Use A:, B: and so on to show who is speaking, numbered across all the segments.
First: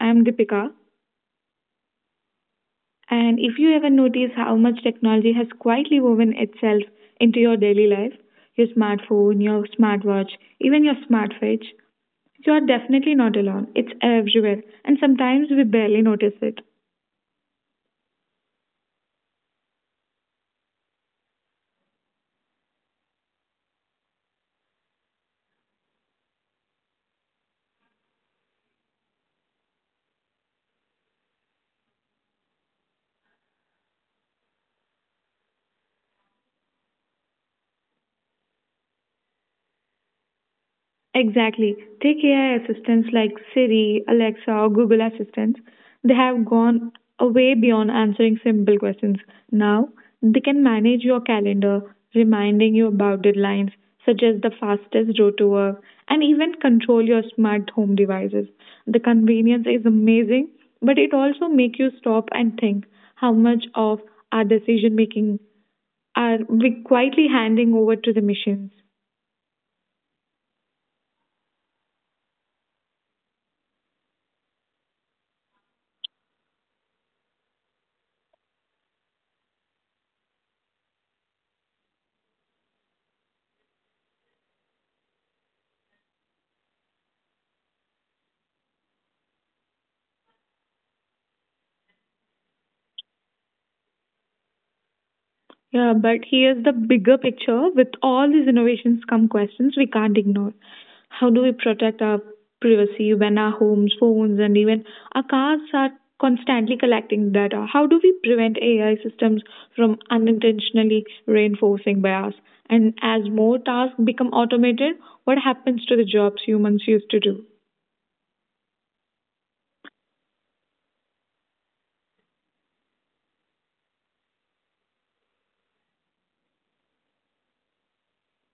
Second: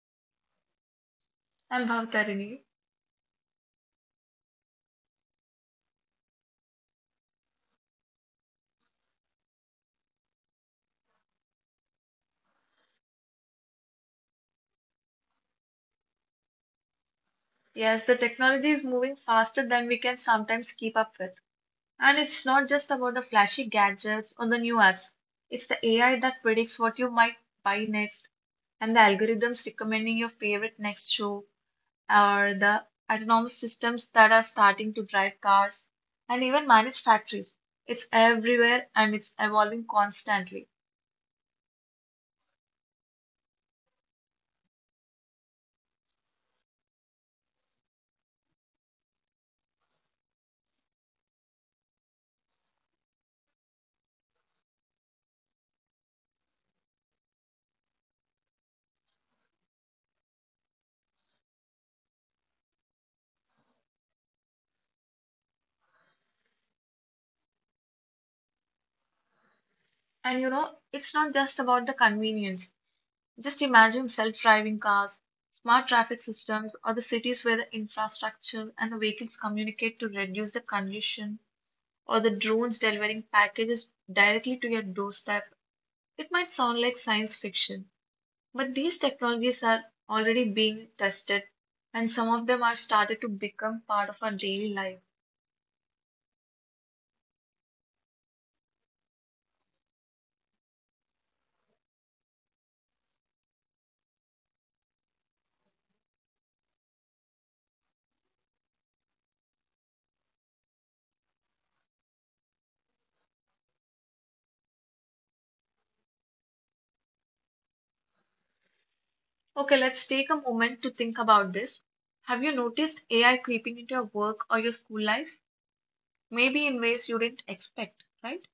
A: I am Deepika,
B: I'm Bhavtarini.
A: and if you ever notice how much technology has quietly woven itself into your daily life, your smartphone, your smartwatch, even your smartwatch, you are definitely not alone. It's everywhere and sometimes we barely notice it.
B: Yes, the technology is moving faster than we can sometimes keep up with. And it's not just about the flashy gadgets or the new apps. It's the AI that predicts what you might buy next, and the algorithms recommending your favorite next show, or the autonomous systems that are starting to drive cars and even manage factories. It's everywhere and it's evolving constantly.
A: Exactly. Take AI assistants like Siri, Alexa, or Google Assistants. They have gone way beyond answering simple questions. Now, they can manage your calendar, reminding you about deadlines, suggest the fastest route to work, and even control your smart home devices. The convenience is amazing, but it also makes you stop and think how much of our decision making are we quietly handing over to the machines.
B: And you know, it's not just about the convenience. Just imagine self-driving cars, smart traffic systems, or the cities where the infrastructure and the vehicles communicate to reduce the congestion, or the drones delivering packages directly to your doorstep. It might sound like science fiction, but these technologies are already being tested, and some of them are started to become part of our daily life.
A: Yeah, but here's the bigger picture. With all these innovations come questions we can't ignore. How do we protect our privacy when our homes, phones, and even our cars are constantly collecting data? How do we prevent AI systems from unintentionally reinforcing bias? And as more tasks become automated, what happens to the jobs humans used to do?
B: Okay, let's take a moment to think about this. Have you noticed AI creeping into your work or your school life? Maybe in ways you didn't expect, right?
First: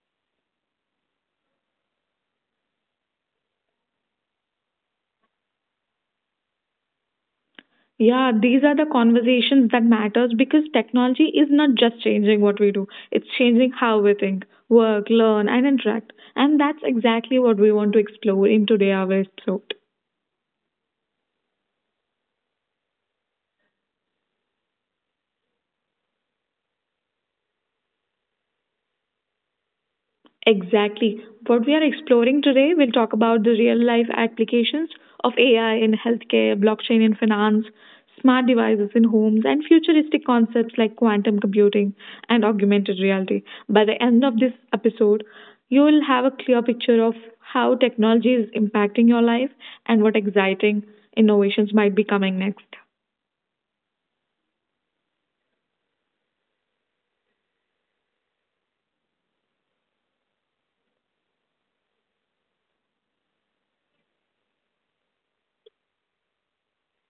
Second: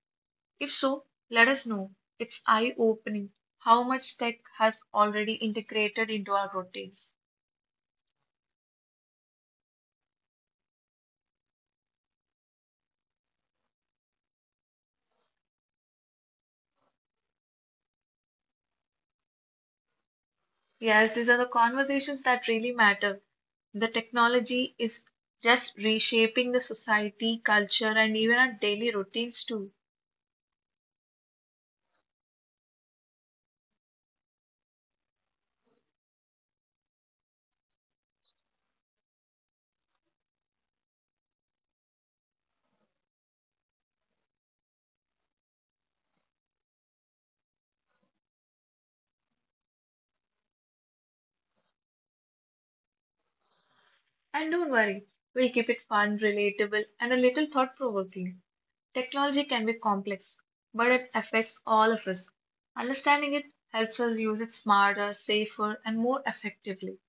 B: If so, let us know. It's eye-opening how much tech has already integrated into our routines.
A: Yeah, these are the conversations that matters because technology is not just changing what we do. It's changing how we think, work, learn and interact. And that's exactly what we want to explore in today our episode.
B: Yes, these are the conversations that really matter. The technology is just reshaping the society, culture, and even our daily routines too.
A: Exactly. What we are exploring today, we'll talk about the real life applications of AI in healthcare, blockchain in finance, smart devices in homes, and futuristic concepts like quantum computing and augmented reality. By the end of this episode, you will have a clear picture of how technology is impacting your life and what exciting innovations might be coming next.
B: And don't worry, we'll keep it fun, relatable, and a little thought-provoking. Technology can be complex, but it affects all of us. Understanding it helps us use it smarter, safer, and more effectively.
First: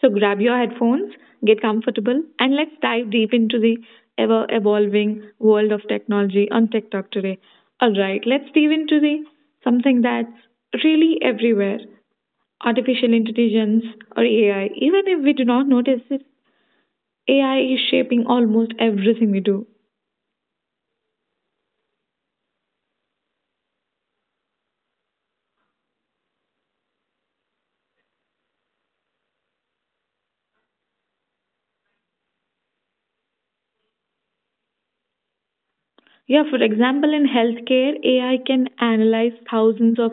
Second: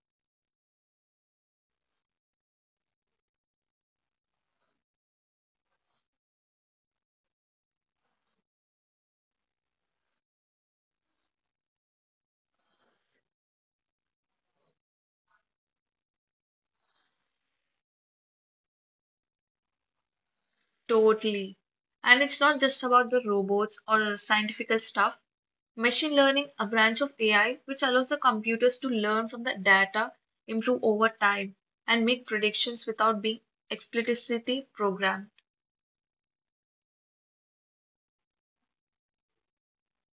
A: So grab your headphones, get comfortable, and let's dive deep into the ever evolving world of technology on TikTok today. All right, let's dive into the something that's really everywhere, artificial intelligence or AI. Even if we do not notice it, AI is shaping almost everything we do.
B: Totally. And it's not just about the robots or the scientific stuff. Machine learning, a branch of AI which allows the computers to learn from the data, improve over time, and make predictions without being explicitly programmed.
A: Yeah, for example, in healthcare, AI can analyze thousands of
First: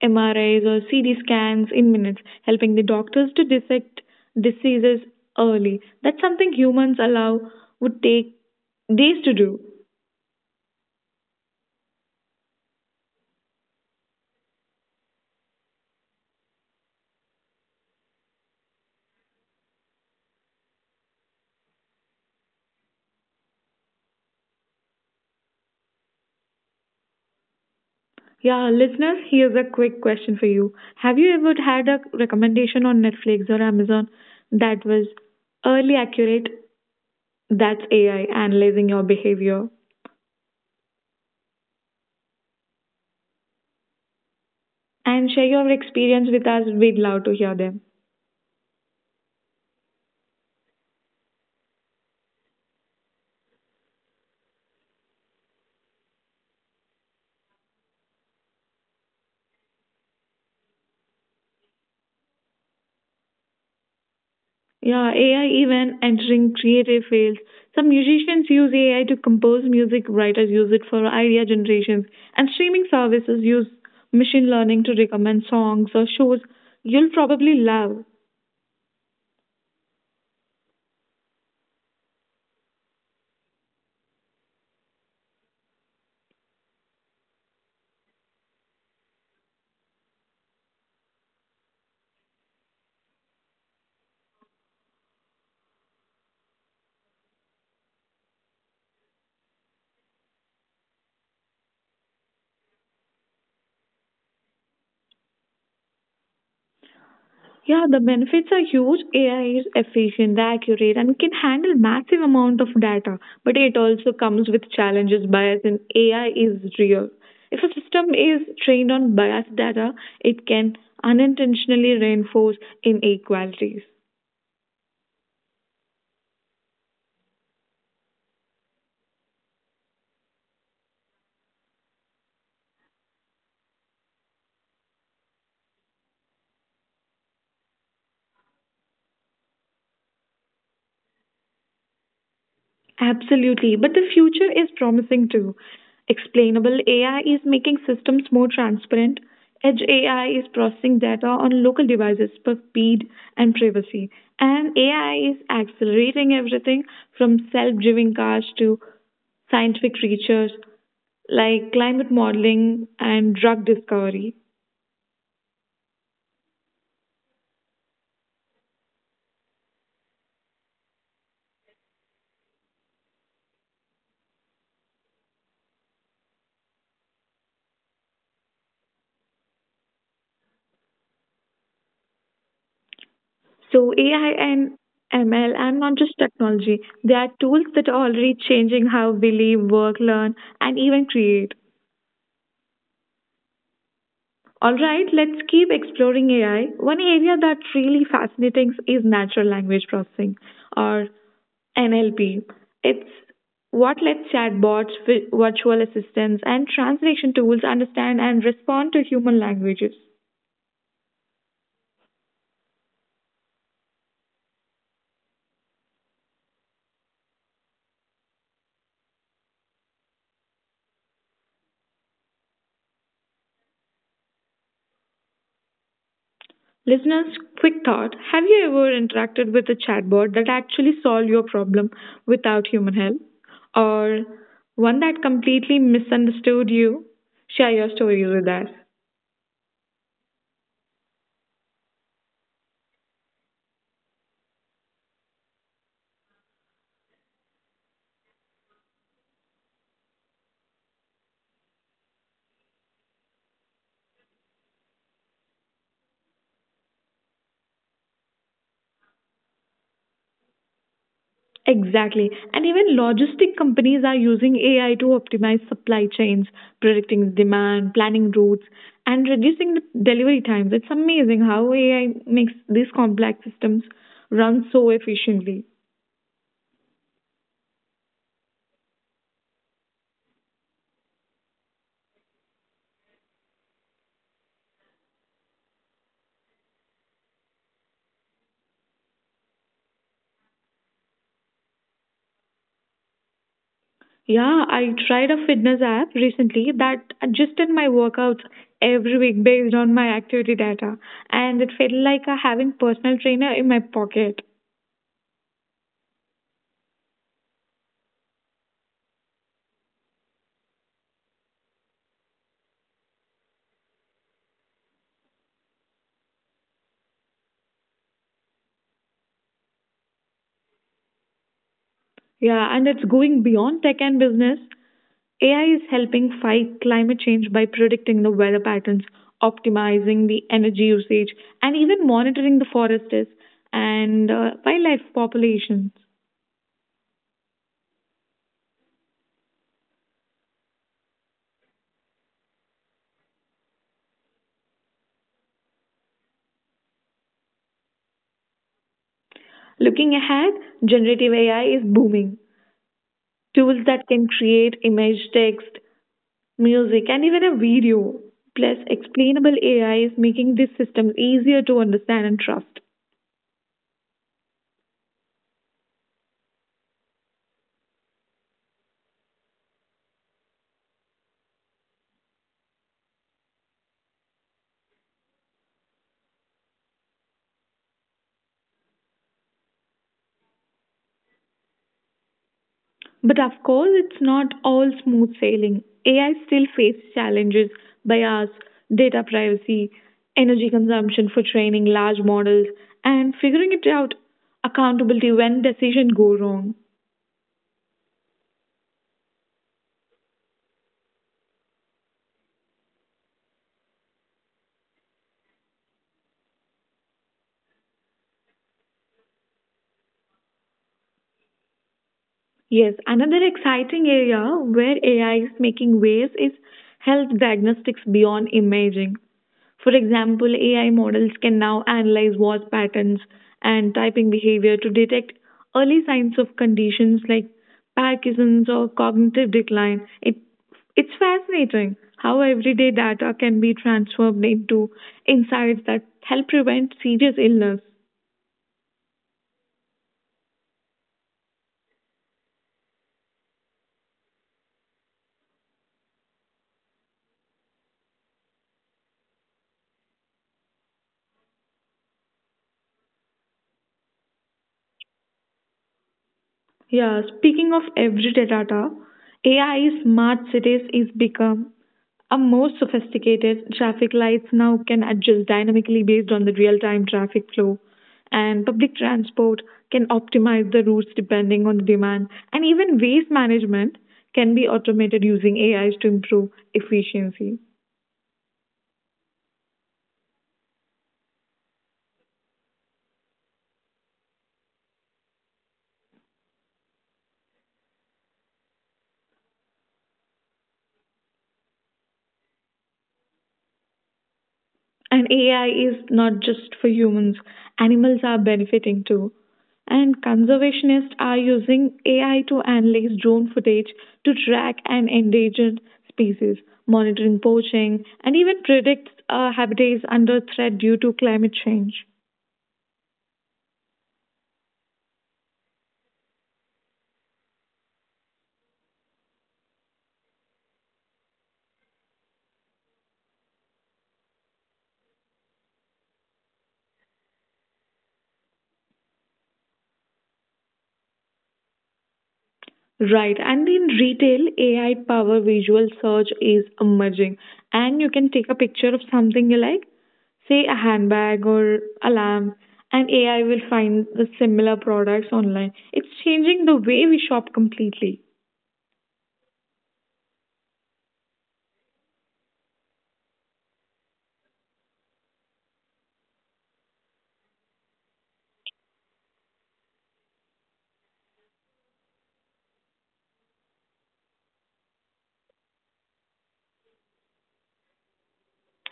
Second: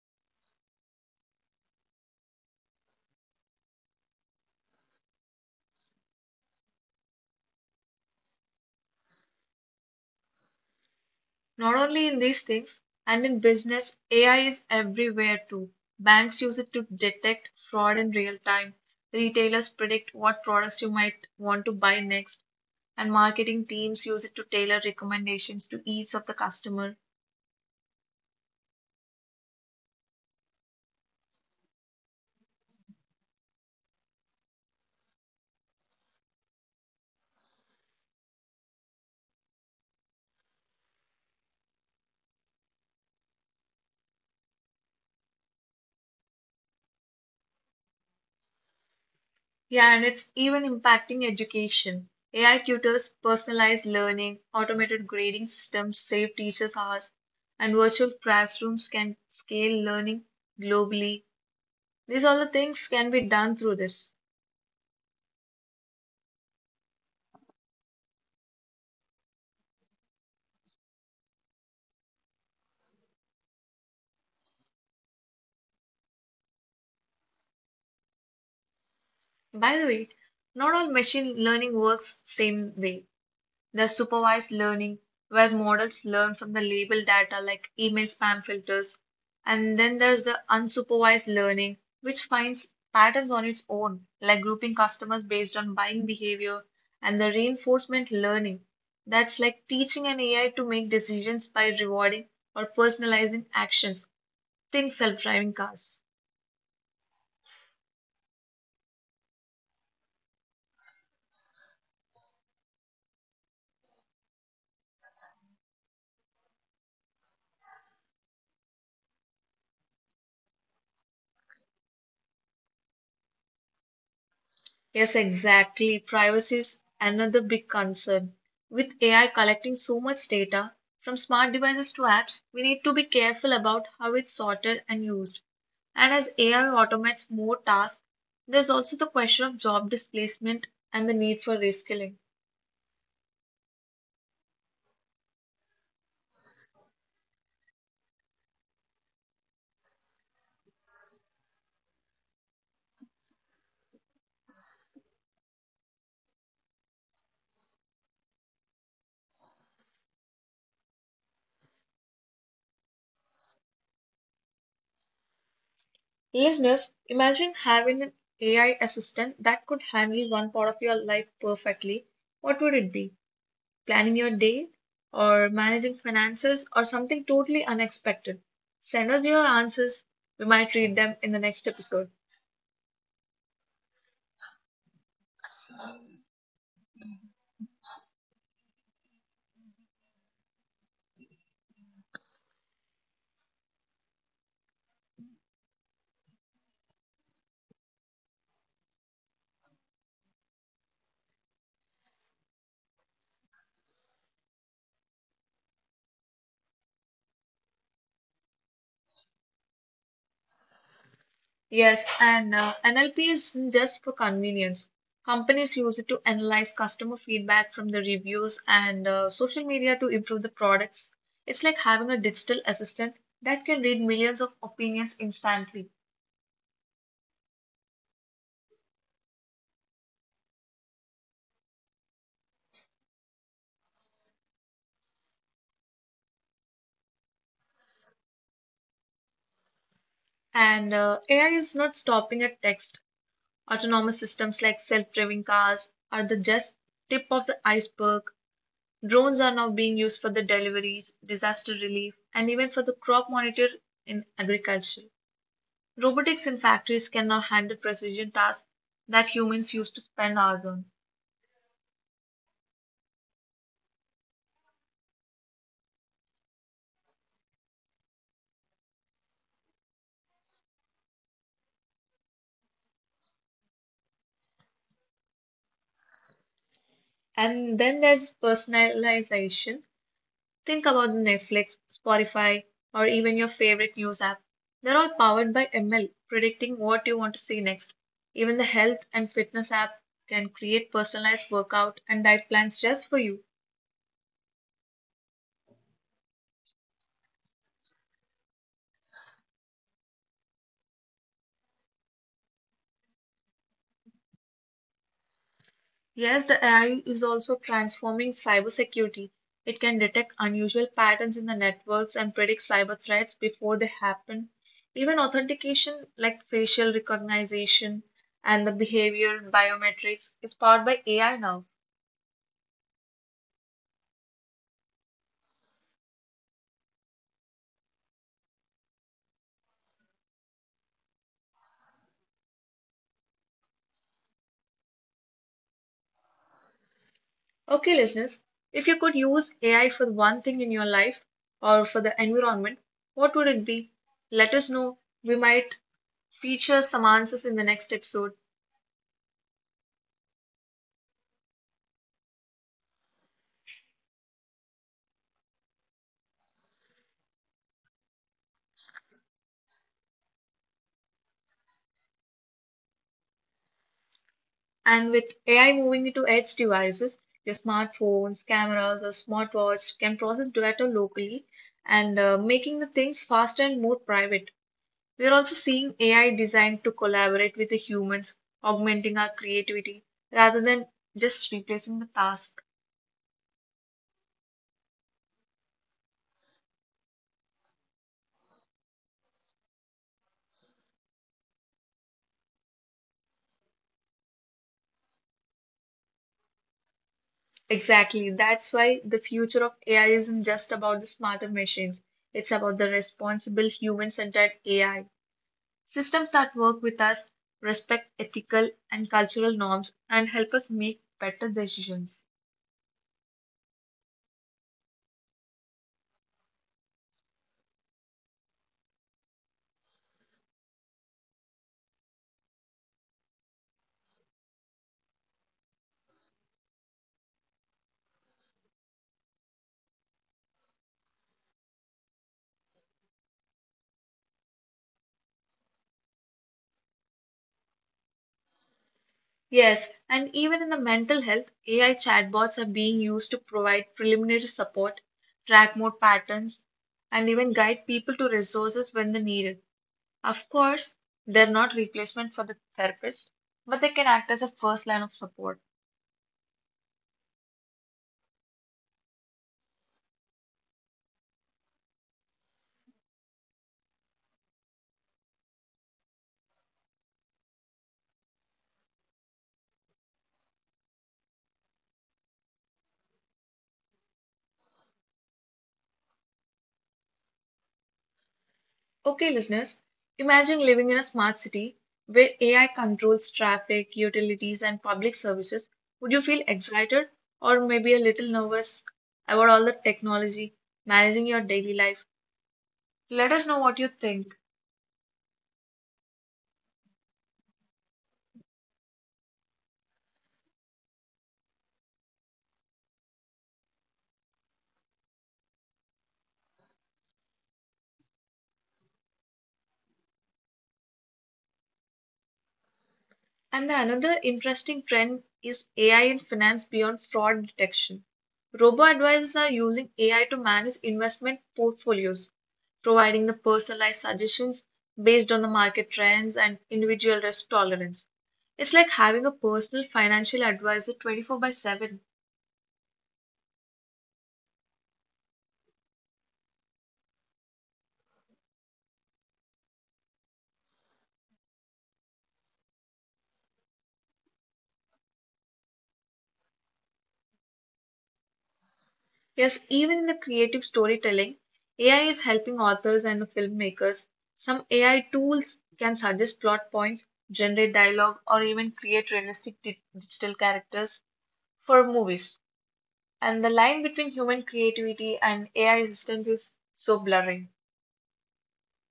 A: MRIs or CT scans in minutes, helping the doctors to detect diseases early. That's something humans allow would take days to do.
B: Not only in these things, and in business, AI is everywhere too. Banks use it to detect fraud in real time. Retailers predict what products you might want to buy next and marketing teams use it to tailor recommendations to each of the customer.
A: Yeah, listeners, here's a quick question for you. Have you ever had a recommendation on Netflix or Amazon that was early accurate? That's AI analyzing your behavior. And share your experience with us. We'd love to hear them.
B: Yeah, and it's even impacting education. AI tutors, personalized learning, automated grading systems save teachers hours, and virtual classrooms can scale learning globally. These all the things can be done through this.
A: Yeah, AI even entering creative fields. Some musicians use AI to compose music, writers use it for idea generations, and streaming services use machine learning to recommend songs or shows you'll probably love.
B: By the way, not all machine learning works same way. The supervised learning, where models learn from the labeled data like email spam filters. And then there's the unsupervised learning, which finds patterns on its own, like grouping customers based on buying behavior. And the reinforcement learning, that's like teaching an AI to make decisions by rewarding or personalizing actions, think self driving cars.
A: Yeah, the benefits are huge. AI is efficient, accurate, and can handle massive amount of data. But it also comes with challenges. Bias in AI is real. If a system is trained on biased data, it can unintentionally reinforce inequalities.
B: Yes, exactly. Privacy is another big concern. With AI collecting so much data, from smart devices to apps, we need to be careful about how it's sorted and used. And as AI automates more tasks, there's also the question of job displacement and the need for reskilling.
A: Absolutely, but the future is promising too. Explainable AI is making systems more transparent. Edge AI is processing data on local devices for speed and privacy. And AI is accelerating everything from self driving cars to scientific research like climate modeling and drug discovery.
B: Listeners, imagine having an AI assistant that could handle one part of your life perfectly. What would it be? Planning your day, or managing finances, or something totally unexpected. Send us your answers. We might read them in the next episode.
A: So, AI and ML are not just technology, they are tools that are already changing how we live, work, learn, and even create. All right, let's keep exploring AI. One area that really fascinates is natural language processing or NLP. It's what lets chatbots, virtual assistants, and translation tools understand and respond to human languages.
B: Yes, and NLP is just for convenience. Companies use it to analyze customer feedback from the reviews and social media to improve the products. It's like having a digital assistant that can read millions of opinions instantly.
A: Listeners, quick thought. Have you ever interacted with a chatbot that actually solved your problem without human help? Or one that completely misunderstood you? Share your stories with us.
B: And AI is not stopping at text. Autonomous systems like self driving cars are the just tip of the iceberg. Drones are now being used for the deliveries, disaster relief, and even for the crop monitor in agriculture. Robotics in factories can now handle precision tasks that humans used to spend hours on.
A: Exactly. And even logistic companies are using AI to optimize supply chains, predicting demand, planning routes, and reducing the delivery times. It's amazing how AI makes these complex systems run so efficiently.
B: And then there's personalization. Think about Netflix, Spotify, or even your favorite news app. They're all powered by ML, predicting what you want to see next. Even the health and fitness app can create personalized workout and diet plans just for you.
A: Yeah, I tried a fitness app recently that adjusted my workouts every week based on my activity data, and it felt like I having personal trainer in my pocket.
B: Yes, the AI is also transforming cybersecurity. It can detect unusual patterns in the networks and predict cyber threats before they happen. Even authentication like facial recognition and the behavior biometrics is powered by AI now.
A: Yeah, and it's going beyond tech and business. AI is helping fight climate change by predicting the weather patterns, optimizing the energy usage, and even monitoring the forests and wildlife populations.
B: Okay, listeners, if you could use AI for one thing in your life or for the environment, what would it be? Let us know. We might feature some answers in the next episode.
A: Looking ahead, generative AI is booming. Tools that can create image, text, music, and even a video. Plus, explainable AI is making these systems easier to understand and trust.
B: And with AI moving into edge devices, your smartphones, cameras, or smartwatch can process data locally and making the things faster and more private. We are also seeing AI designed to collaborate with the humans, augmenting our creativity rather than just replacing the task.
A: But of course, it's not all smooth sailing. AI still faces challenges, bias, data privacy, energy consumption for training large models, and figuring it out accountability when decisions go wrong.
B: Exactly. That's why the future of AI isn't just about the smarter machines. It's about the responsible human-centered AI. Systems that work with us, respect ethical and cultural norms, and help us make better decisions.
A: Yes, another exciting area where AI is making waves is health diagnostics beyond imaging. For example, AI models can now analyze voice patterns and typing behavior to detect early signs of conditions like Parkinson's or cognitive decline. It's fascinating how everyday data can be transformed into insights that help prevent serious illness.
B: Yes, and even in the mental health, AI chatbots are being used to provide preliminary support, track more patterns, and even guide people to resources when they need it. Of course, they're not replacement for the therapist, but they can act as a first line of support.
A: Yeah, speaking of everyday data, AI smart cities is become a more sophisticated traffic lights now can adjust dynamically based on the real-time traffic flow, and public transport can optimize the routes depending on the demand, and even waste management can be automated using AIs to improve efficiency.
B: Okay, listeners, imagine living in a smart city where AI controls traffic, utilities, and public services. Would you feel excited or maybe a little nervous about all the technology managing your daily life? Let us know what you think.
A: And AI is not just for humans, animals are benefiting too. And conservationists are using AI to analyze drone footage to track an endangered species, monitoring poaching, and even predict habitats under threat due to climate change.
B: And the another interesting trend is AI in finance beyond fraud detection. Robo advisors are using AI to manage investment portfolios, providing the personalized suggestions based on the market trends and individual risk tolerance. It's like having a personal financial advisor 24 by 7.
A: Right, and in retail, AI power visual search is emerging, and you can take a picture of something you like, say a handbag or a lamp, and AI will find the similar products online. It's changing the way we shop completely.
B: Yes, even in the creative storytelling, AI is helping authors and filmmakers. Some AI tools can suggest plot points, generate dialogue, or even create realistic digital characters for movies. And the line between human creativity and AI assistance is so blurring.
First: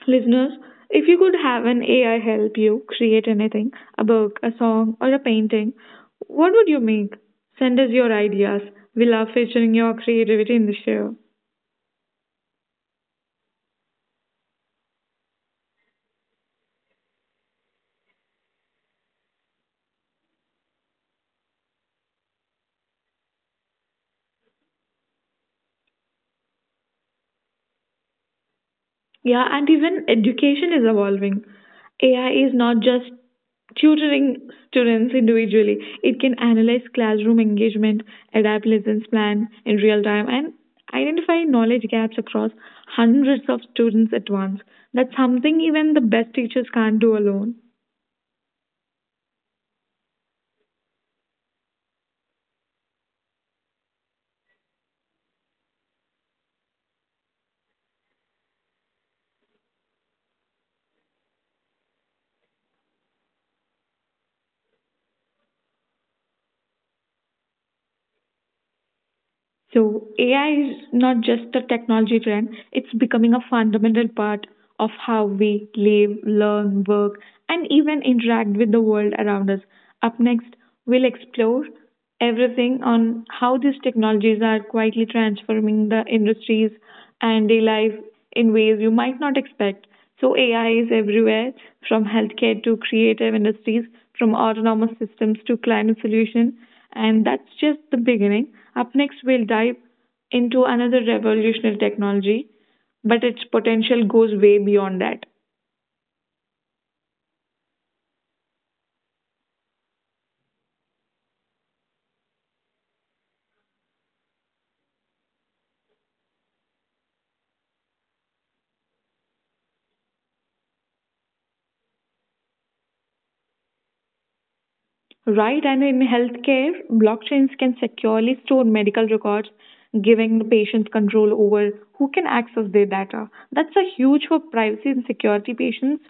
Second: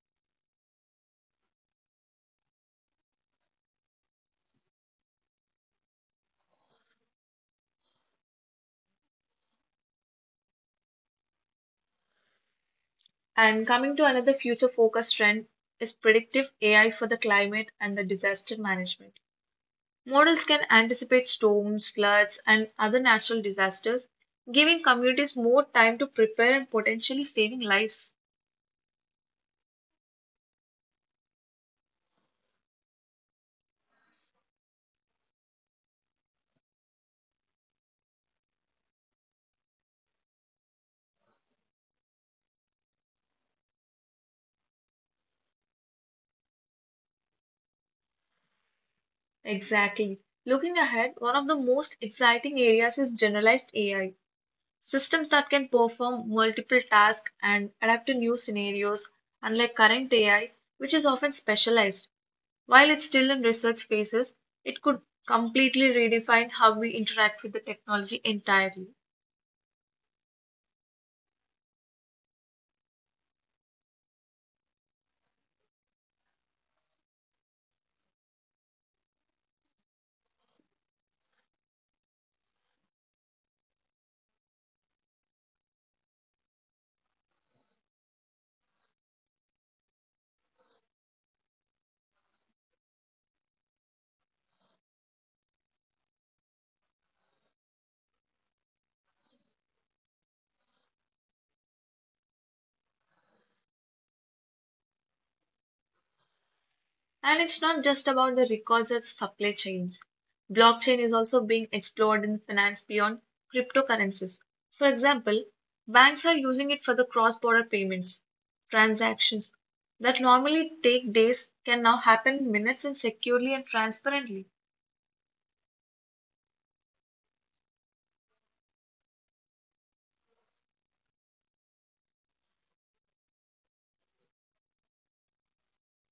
A: Listeners, if you could have an AI help you create anything, a book, a song, or a painting, what would you make? Send us your ideas. We love featuring your creativity in the show.
B: And coming to another future focused trend is predictive AI for the climate and the disaster management. Models can anticipate storms, floods, and other natural disasters, giving communities more time to prepare and potentially saving lives.
A: Yeah, and even education is evolving. AI is not just tutoring students individually, it can analyze classroom engagement, adapt lessons plan in real time, and identify knowledge gaps across hundreds of students at once. That's something even the best teachers can't do alone.
B: Exactly. Looking ahead, one of the most exciting areas is generalized AI, systems that can perform multiple tasks and adapt to new scenarios, unlike current AI, which is often specialized. While it's still in research phases, it could completely redefine how we interact with the technology entirely.
A: So AI is not just a technology trend, it's becoming a fundamental part of how we live, learn, work, and even interact with the world around us. Up next, we'll explore everything on how these technologies are quietly transforming the industries and day life in ways you might not expect. So AI is everywhere, from healthcare to creative industries, from autonomous systems to climate solution, and that's just the beginning. Up next, we'll dive into another revolutionary technology, but its potential goes way beyond that.
B: And it's not just about the records and supply chains. Blockchain is also being explored in finance beyond cryptocurrencies. For example, banks are using it for the cross-border payments. Transactions that normally take days can now happen in minutes and securely and transparently.
A: Right, and in healthcare, blockchains can securely store medical records, giving the patient control over who can access their data. That's a huge for privacy and security. Patients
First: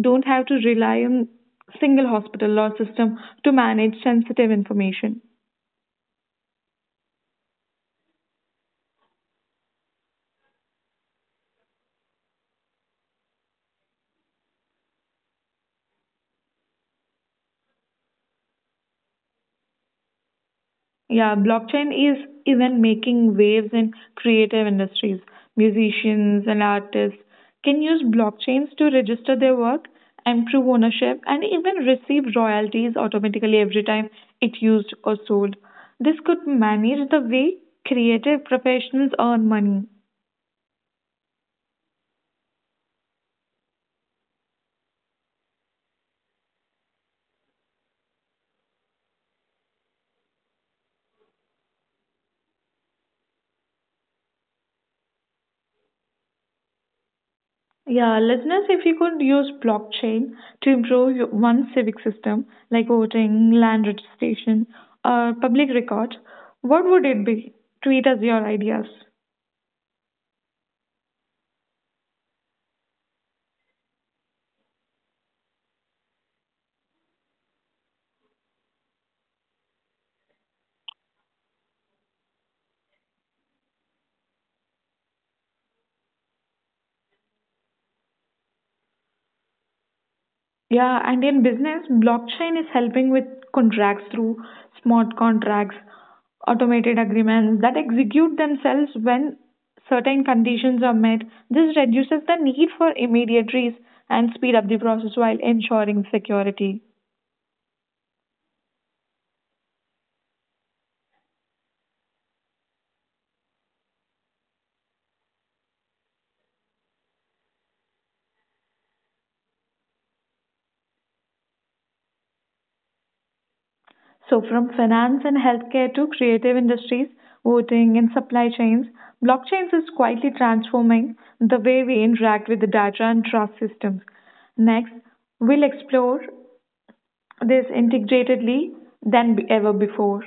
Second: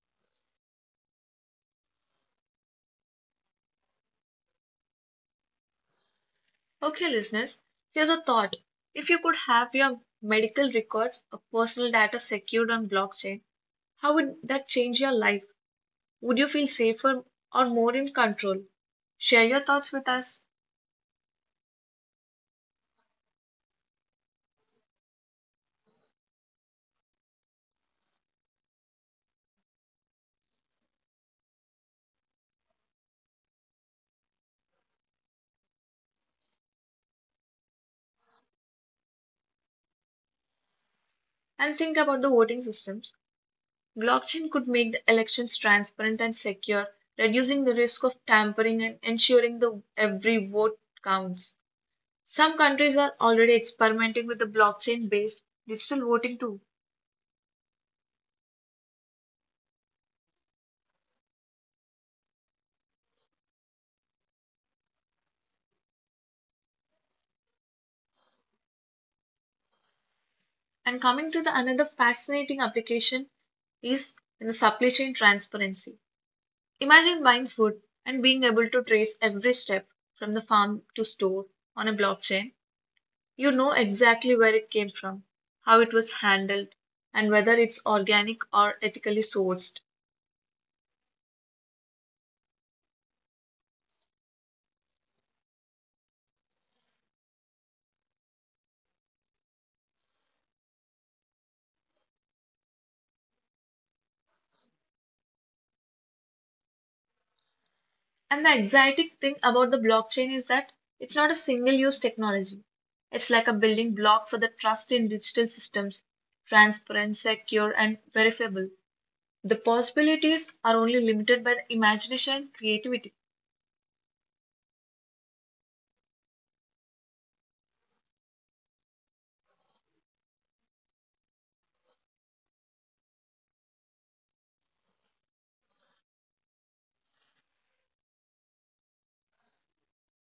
A: don't have to rely on single hospital or system to manage sensitive information.
B: Okay, listeners, here's a thought. If you could have your medical records or personal data secured on blockchain, how would that change your life? Would you feel safer or more in control? Share your thoughts with us,
A: Yeah, blockchain is even making waves in creative industries. Musicians and artists can use blockchains to register their work, improve ownership, and even receive royalties automatically every time it's used or sold. This could manage the way creative professionals earn money.
B: and think about the voting systems. Blockchain could make the elections transparent and secure, reducing the risk of tampering and ensuring that every vote counts. Some countries are already experimenting with the blockchain-based digital voting too.
A: Yeah, listeners, if you could use blockchain to improve your one civic system like voting, land registration, or public records, what would it be? Tweet us your ideas.
B: And coming to the another fascinating application is in the supply chain transparency. Imagine buying food and being able to trace every step from the farm to store on a blockchain. You know exactly where it came from, how it was handled, and whether it's organic or ethically sourced.
A: Yeah, and in business, blockchain is helping with contracts through smart contracts, automated agreements that execute themselves when certain conditions are met. This reduces the need for immediaries and speed up the process while ensuring security.
B: And the exciting thing about the blockchain is that it's not a single use technology. It's like a building block for the trust in digital systems, transparent, secure, and verifiable. The possibilities are only limited by the imagination and creativity.
A: So, from finance and healthcare to creative industries, voting, and supply chains, blockchains is quietly transforming the way we interact with the data and trust systems. Next, we'll explore this integratedly than ever before.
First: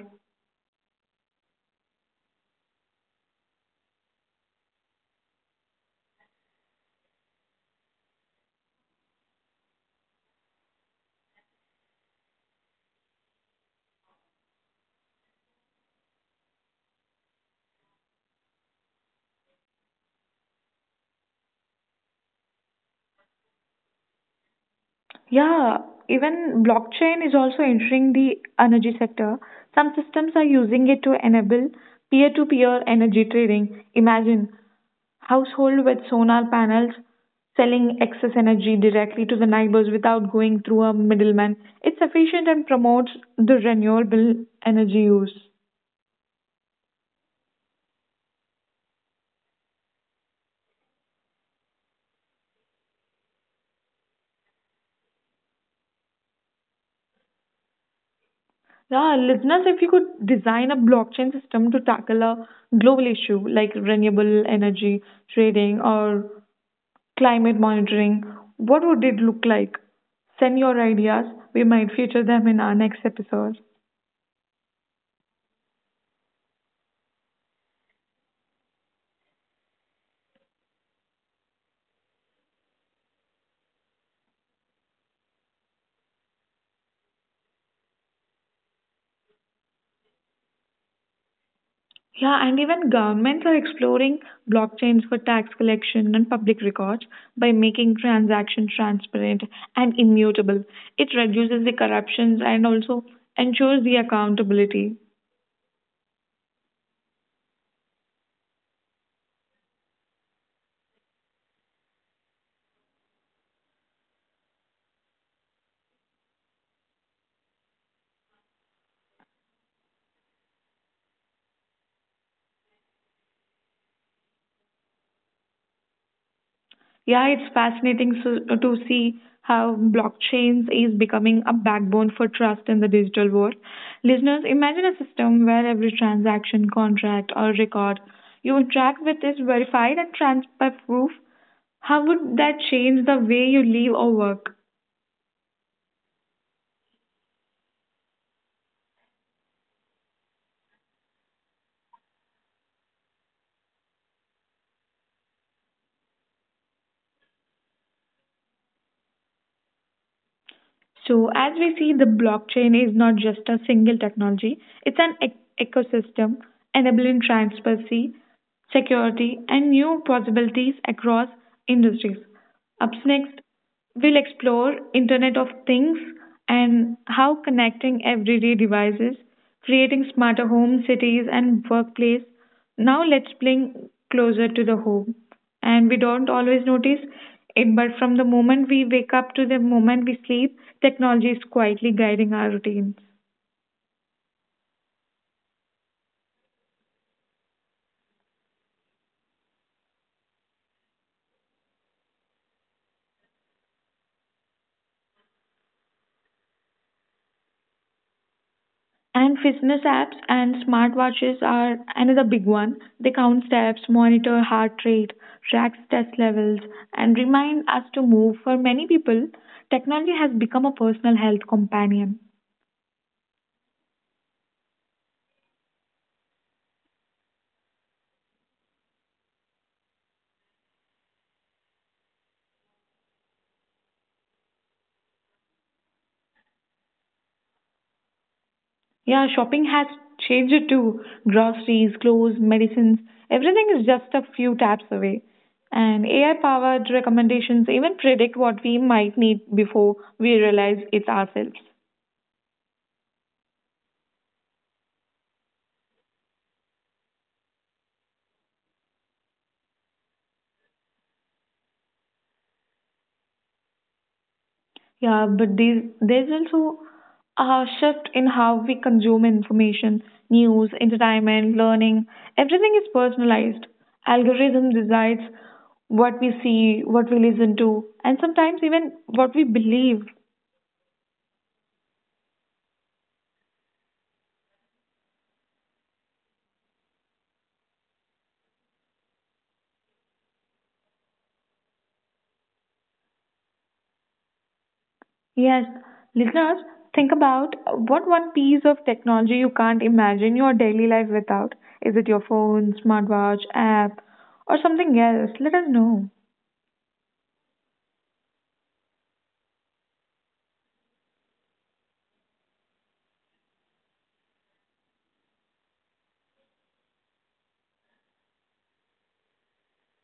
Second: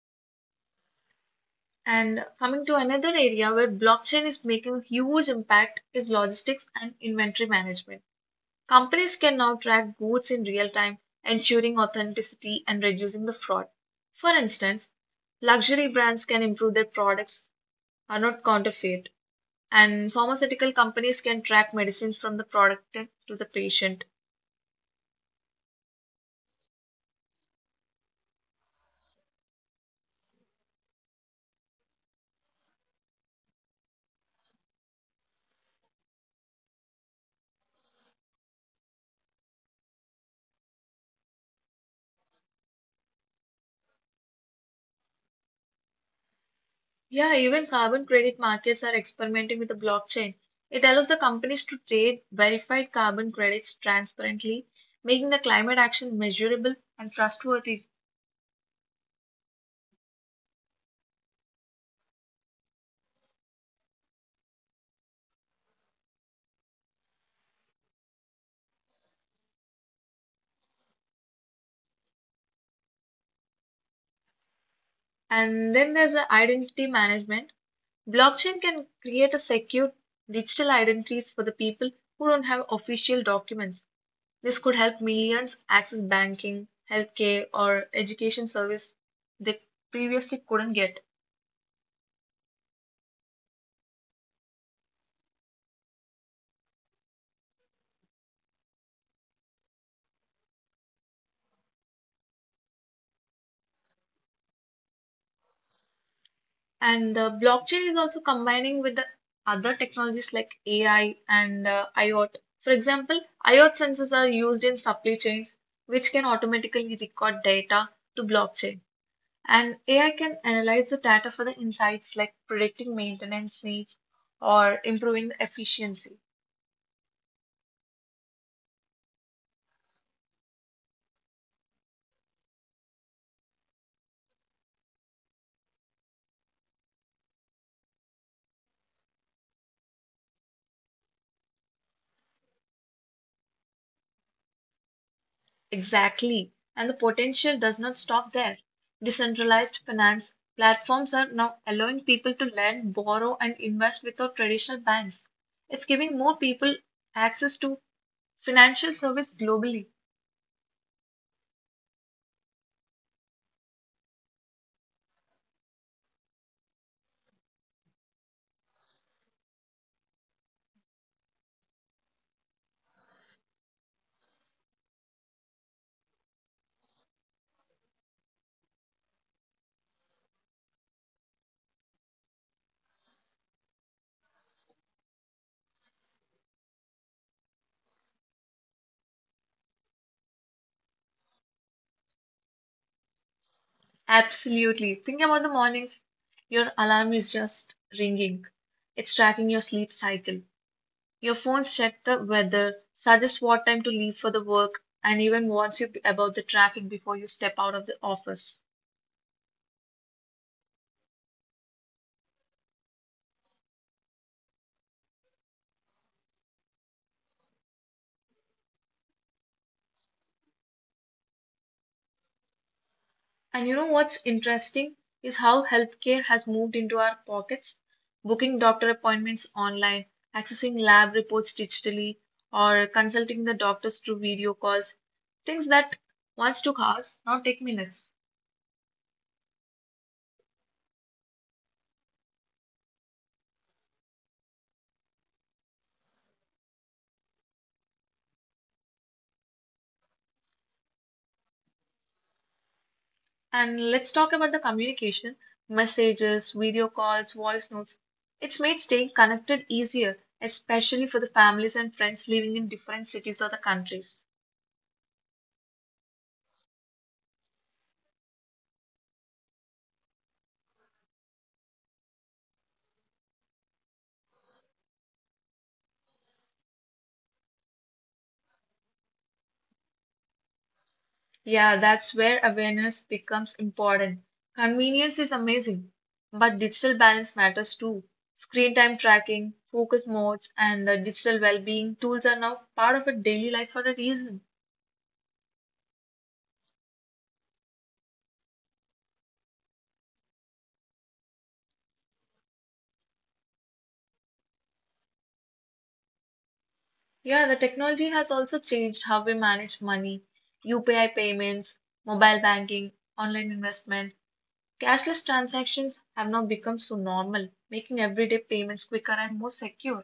B: And coming to another area where blockchain is making a huge impact is logistics and inventory management. Companies can now track goods in real time, ensuring authenticity and reducing the fraud. For instance, luxury brands can improve their products are not counterfeit, and pharmaceutical companies can track medicines from the product to the patient.
A: Yeah, even blockchain is also entering the energy sector. Some systems are using it to enable peer to peer energy trading. Imagine household with solar panels selling excess energy directly to the neighbors without going through a middleman. It's efficient and promotes the renewable energy use.
B: Yeah, even carbon credit markets are experimenting with the blockchain. It allows the companies to trade verified carbon credits transparently, making the climate action measurable and trustworthy.
A: Now, listeners, if you could design a blockchain system to tackle a global issue like renewable energy trading or climate monitoring, what would it look like? Send your ideas. We might feature them in our next episode.
B: And then there's the identity management. Blockchain can create a secure digital identities for the people who don't have official documents. This could help millions access banking, healthcare, or education service they previously couldn't get.
A: Yeah, and even governments are exploring blockchains for tax collection and public records by making transactions transparent and immutable. It reduces the corruptions and also ensures the accountability.
B: And the blockchain is also combining with the other technologies like AI and IoT. For example, IoT sensors are used in supply chains, which can automatically record data to blockchain. And AI can analyze the data for the insights like predicting maintenance needs or improving the efficiency.
A: Yeah, it's fascinating so, to see how blockchains is becoming a backbone for trust in the digital world. Listeners, imagine a system where every transaction, contract, or record you interact with is verified and transparent proof. How would that change the way you live or work?
B: Exactly. And the potential does not stop there. Decentralized finance platforms are now allowing people to lend, borrow, and invest without traditional banks. It's giving more people access to financial service globally.
A: So, as we see, the blockchain is not just a single technology, it's an ecosystem enabling transparency, security, and new possibilities across industries. Up next, we'll explore Internet of Things and how connecting everyday devices, creating smarter homes, cities, and workplace. Now let's bring closer to the home. And we don't always notice it, but from the moment we wake up to the moment we sleep, technology is quietly guiding our routine.
B: Absolutely. Think about the mornings. Your alarm is just ringing. It's tracking your sleep cycle. Your phones check the weather, suggest what time to leave for the work, and even warns you about the traffic before you step out of the office.
A: And fitness apps and smartwatches are another big one. They count steps, monitor heart rate, track stress levels, and remind us to move. For many people, technology has become a personal health companion.
B: And you know what's interesting is how healthcare has moved into our pockets. Booking doctor appointments online, accessing lab reports digitally, or consulting the doctors through video calls. Things that once took hours now take minutes.
A: Yeah, shopping has changed it too. Groceries, clothes, medicines, everything is just a few taps away. And AI powered recommendations even predict what we might need before we realize it ourselves.
B: And let's talk about the communication messages, video calls, voice notes. It's made staying connected easier, especially for the families and friends living in different cities or the countries.
A: Yeah, but there's also a shift in how we consume information, news, entertainment, learning. Everything is personalized. Algorithm decides what we see, what we listen to, and sometimes even what we believe.
B: Yeah, that's where awareness becomes important. Convenience is amazing, but digital balance matters too. Screen time tracking, focus modes, and the digital well-being tools are now part of our daily life for a reason.
A: Yes, listeners, think about what one piece of technology you can't imagine your daily life without. Is it your phone, smartwatch, app, or something else? Let us know.
B: Yeah, the technology has also changed how we manage money, UPI payments, mobile banking, online investment. Cashless transactions have now become so normal, making everyday payments quicker and more secure.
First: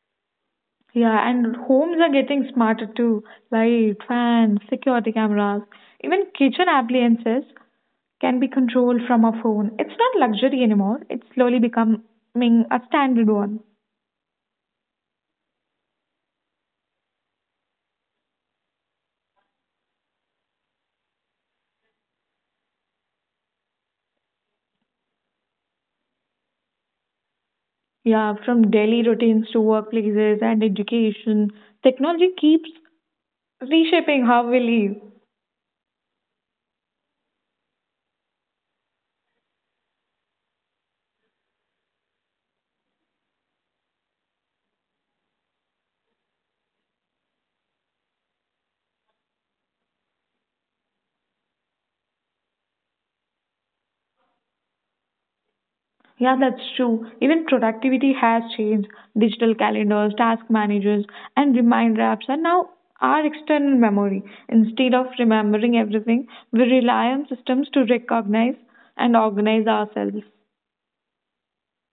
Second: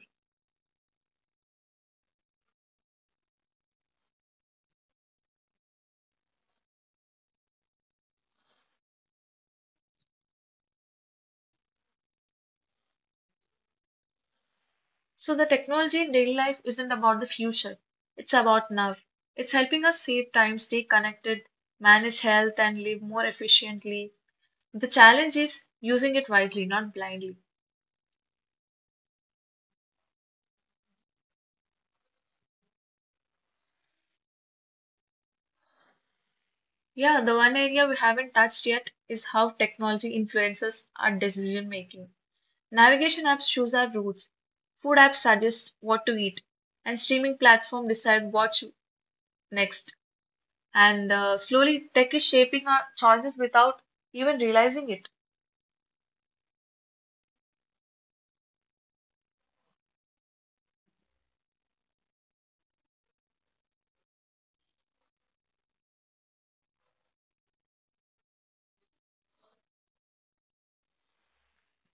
A: Yeah, and homes are getting smarter too. Light, fans, security cameras, even kitchen appliances can be controlled from a phone. It's not luxury anymore. It's slowly becoming a standard one.
B: So the technology in daily life isn't about the future. It's about now. It's helping us save time, stay connected, manage health and live more efficiently. The challenge is using it wisely, not blindly.
A: Yeah, from daily routines to workplaces and education, technology keeps reshaping how we live.
B: Yeah, the one area we haven't touched yet is how technology influences our decision making. Navigation apps choose our routes, food apps suggest what to eat, and streaming platforms decide what's next. And slowly, tech is shaping our choices without even realizing it.
A: Yeah, that's true. Even productivity has changed. Digital calendars, task managers, and reminder apps are now our external memory. Instead of remembering everything, we rely on systems to recognize and organize ourselves.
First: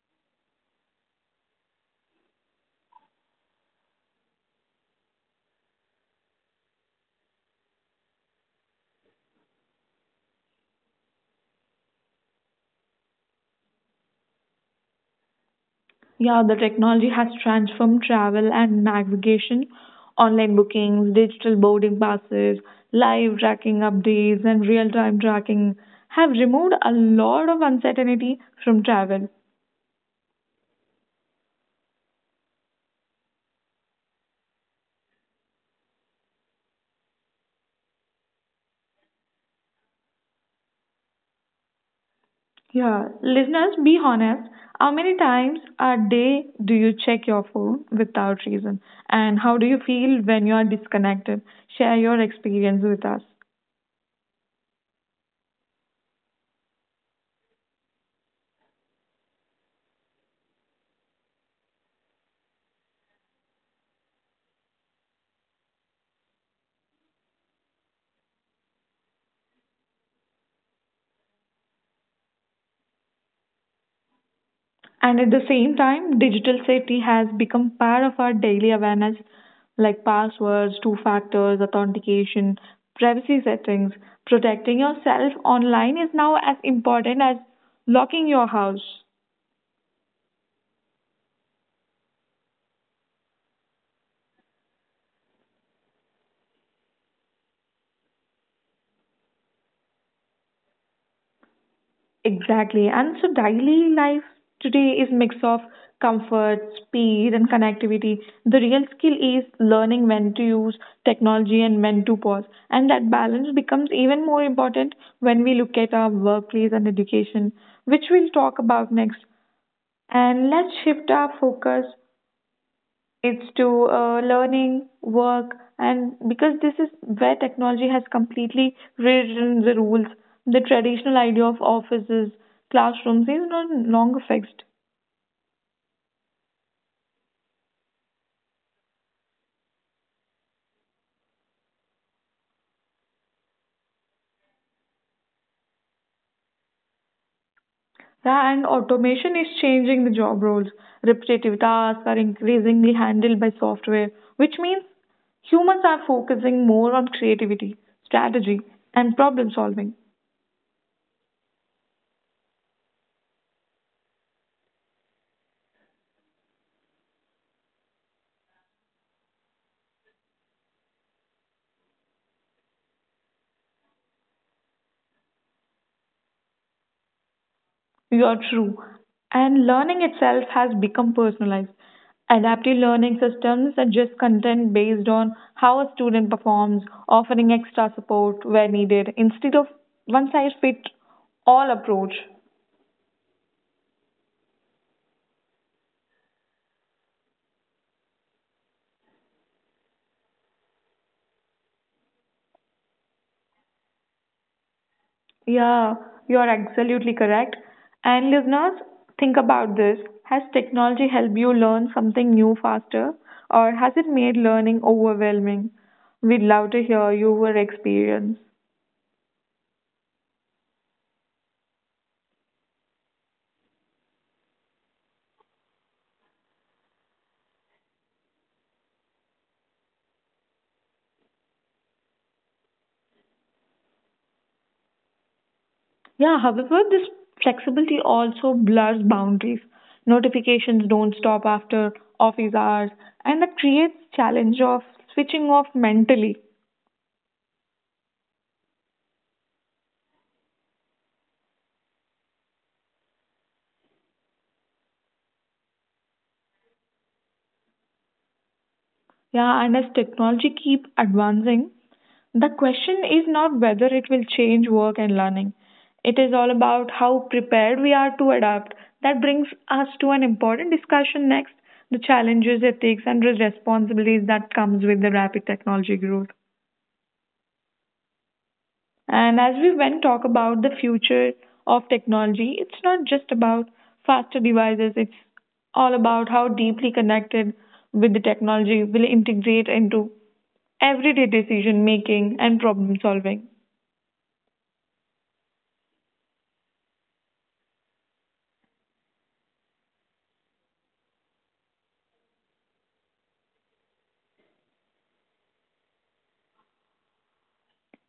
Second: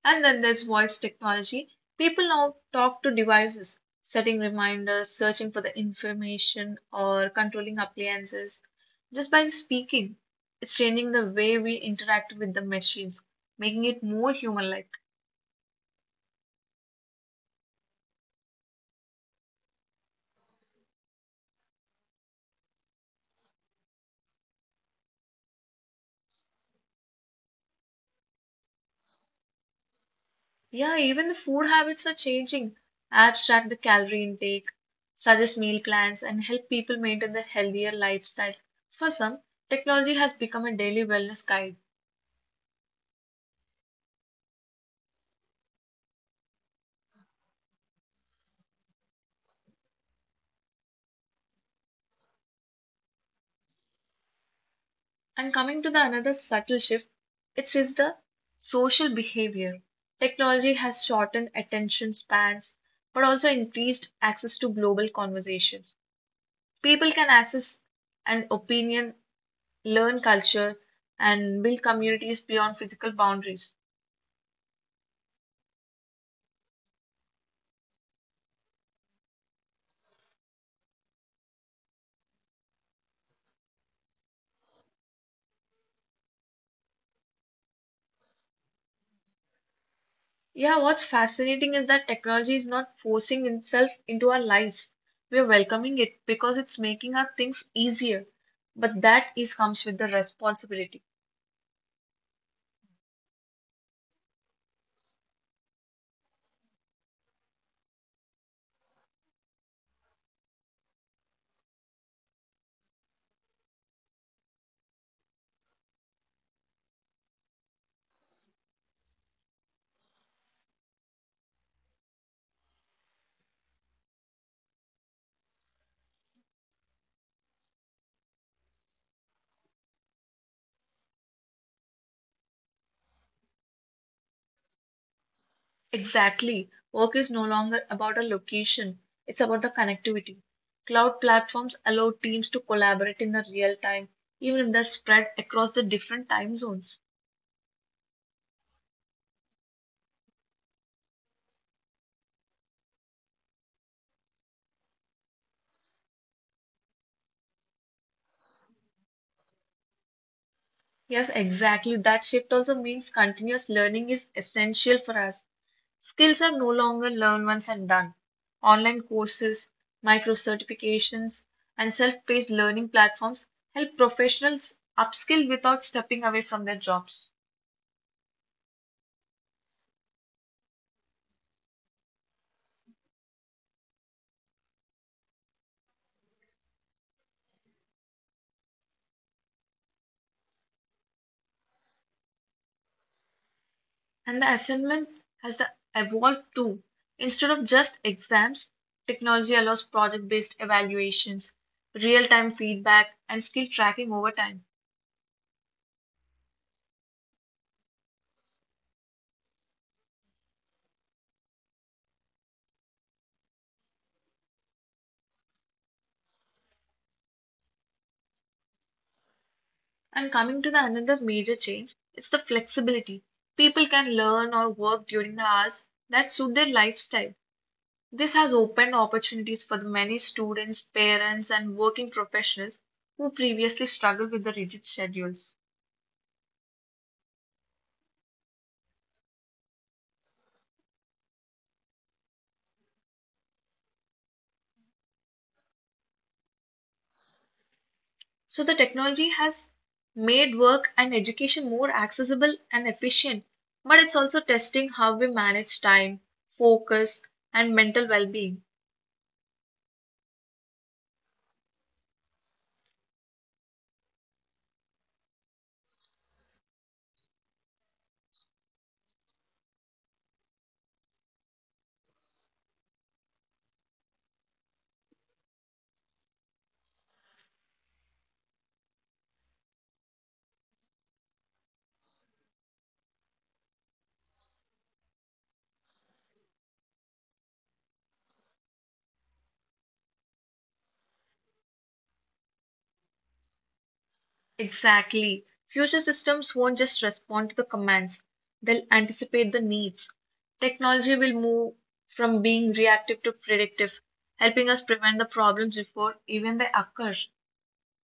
B: And then there's voice technology. People now talk to devices, setting reminders, searching for the information, or controlling appliances just by speaking. It's changing the way we interact with the machines, making it more human like.
A: Yeah, the technology has transformed travel and navigation, online bookings, digital boarding passes, live tracking updates, and real time tracking have removed a lot of uncertainty from travel.
B: Yeah, even the food habits are changing. Apps track the calorie intake, suggest meal plans, and help people maintain their healthier lifestyles. For some, technology has become a daily wellness guide.
A: Yeah, listeners, be honest. How many times a day do you check your phone without reason? And how do you feel when you are disconnected? Share your experience with us.
B: And coming to the another subtle shift, it is the social behavior. Technology has shortened attention spans, but also increased access to global conversations. People can access an opinion, learn culture, and build communities beyond physical boundaries.
A: And at the same time, digital safety has become part of our daily awareness, like passwords, two factors, authentication, privacy settings. Protecting yourself online is now as important as locking your house.
B: Yeah, what's fascinating is that technology is not forcing itself into our lives. We're welcoming it because it's making our things easier. But that is comes with the responsibility.
A: Exactly. And so daily life today is mix of comfort, speed and connectivity. The real skill is learning when to use technology and when to pause. And that balance becomes even more important when we look at our workplace and education, which we'll talk about next. And let's shift our focus it's to learning, work, and because this is where technology has completely rewritten the rules, the traditional idea of offices, classrooms is no longer fixed.
B: Exactly. Work is no longer about a location, it's about the connectivity. Cloud platforms allow teams to collaborate in the real time, even if they're spread across the different time zones.
A: Yeah, and automation is changing the job roles. Repetitive tasks are increasingly handled by software, which means humans are focusing more on creativity, strategy, and problem solving.
B: Yes, exactly. That shift also means continuous learning is essential for us. Skills are no longer learned once and done. Online courses, micro certifications, and self paced learning platforms help professionals upskill without stepping away from their jobs.
A: You're true. And learning itself has become personalized. Adaptive learning systems adjust content based on how a student performs, offering extra support where needed instead of one size fit all approach.
B: And the assignment has evolved too. Instead of just exams, technology allows project based evaluations, real time feedback, and skill tracking over time.
A: Yeah, you're absolutely correct. And listeners, think about this. Has technology helped you learn something new faster, or has it made learning overwhelming? We'd love to hear your experience.
B: And coming to the another major change, it's the flexibility. People can learn or work during the hours that suit their lifestyle. This has opened opportunities for the many students, parents, and working professionals who previously struggled with the rigid schedules.
A: Yeah, however, this flexibility also blurs boundaries. Notifications don't stop after office hours, and that creates challenge of switching off mentally.
B: So the technology has made work and education more accessible and efficient, but it's also testing how we manage time, focus, and mental well being.
A: Yeah, and as technology keep advancing, the question is not whether it will change work and learning. It is all about how prepared we are to adapt. That brings us to an important discussion next, the challenges, ethics, and responsibilities that comes with the rapid technology growth. And as we went talk about the future of technology, it's not just about faster devices, it's all about how deeply connected with the technology will integrate into everyday decision making and problem solving.
B: Exactly. Future systems won't just respond to the commands, they'll anticipate the needs. Technology will move from being reactive to predictive, helping us prevent the problems before even they occur.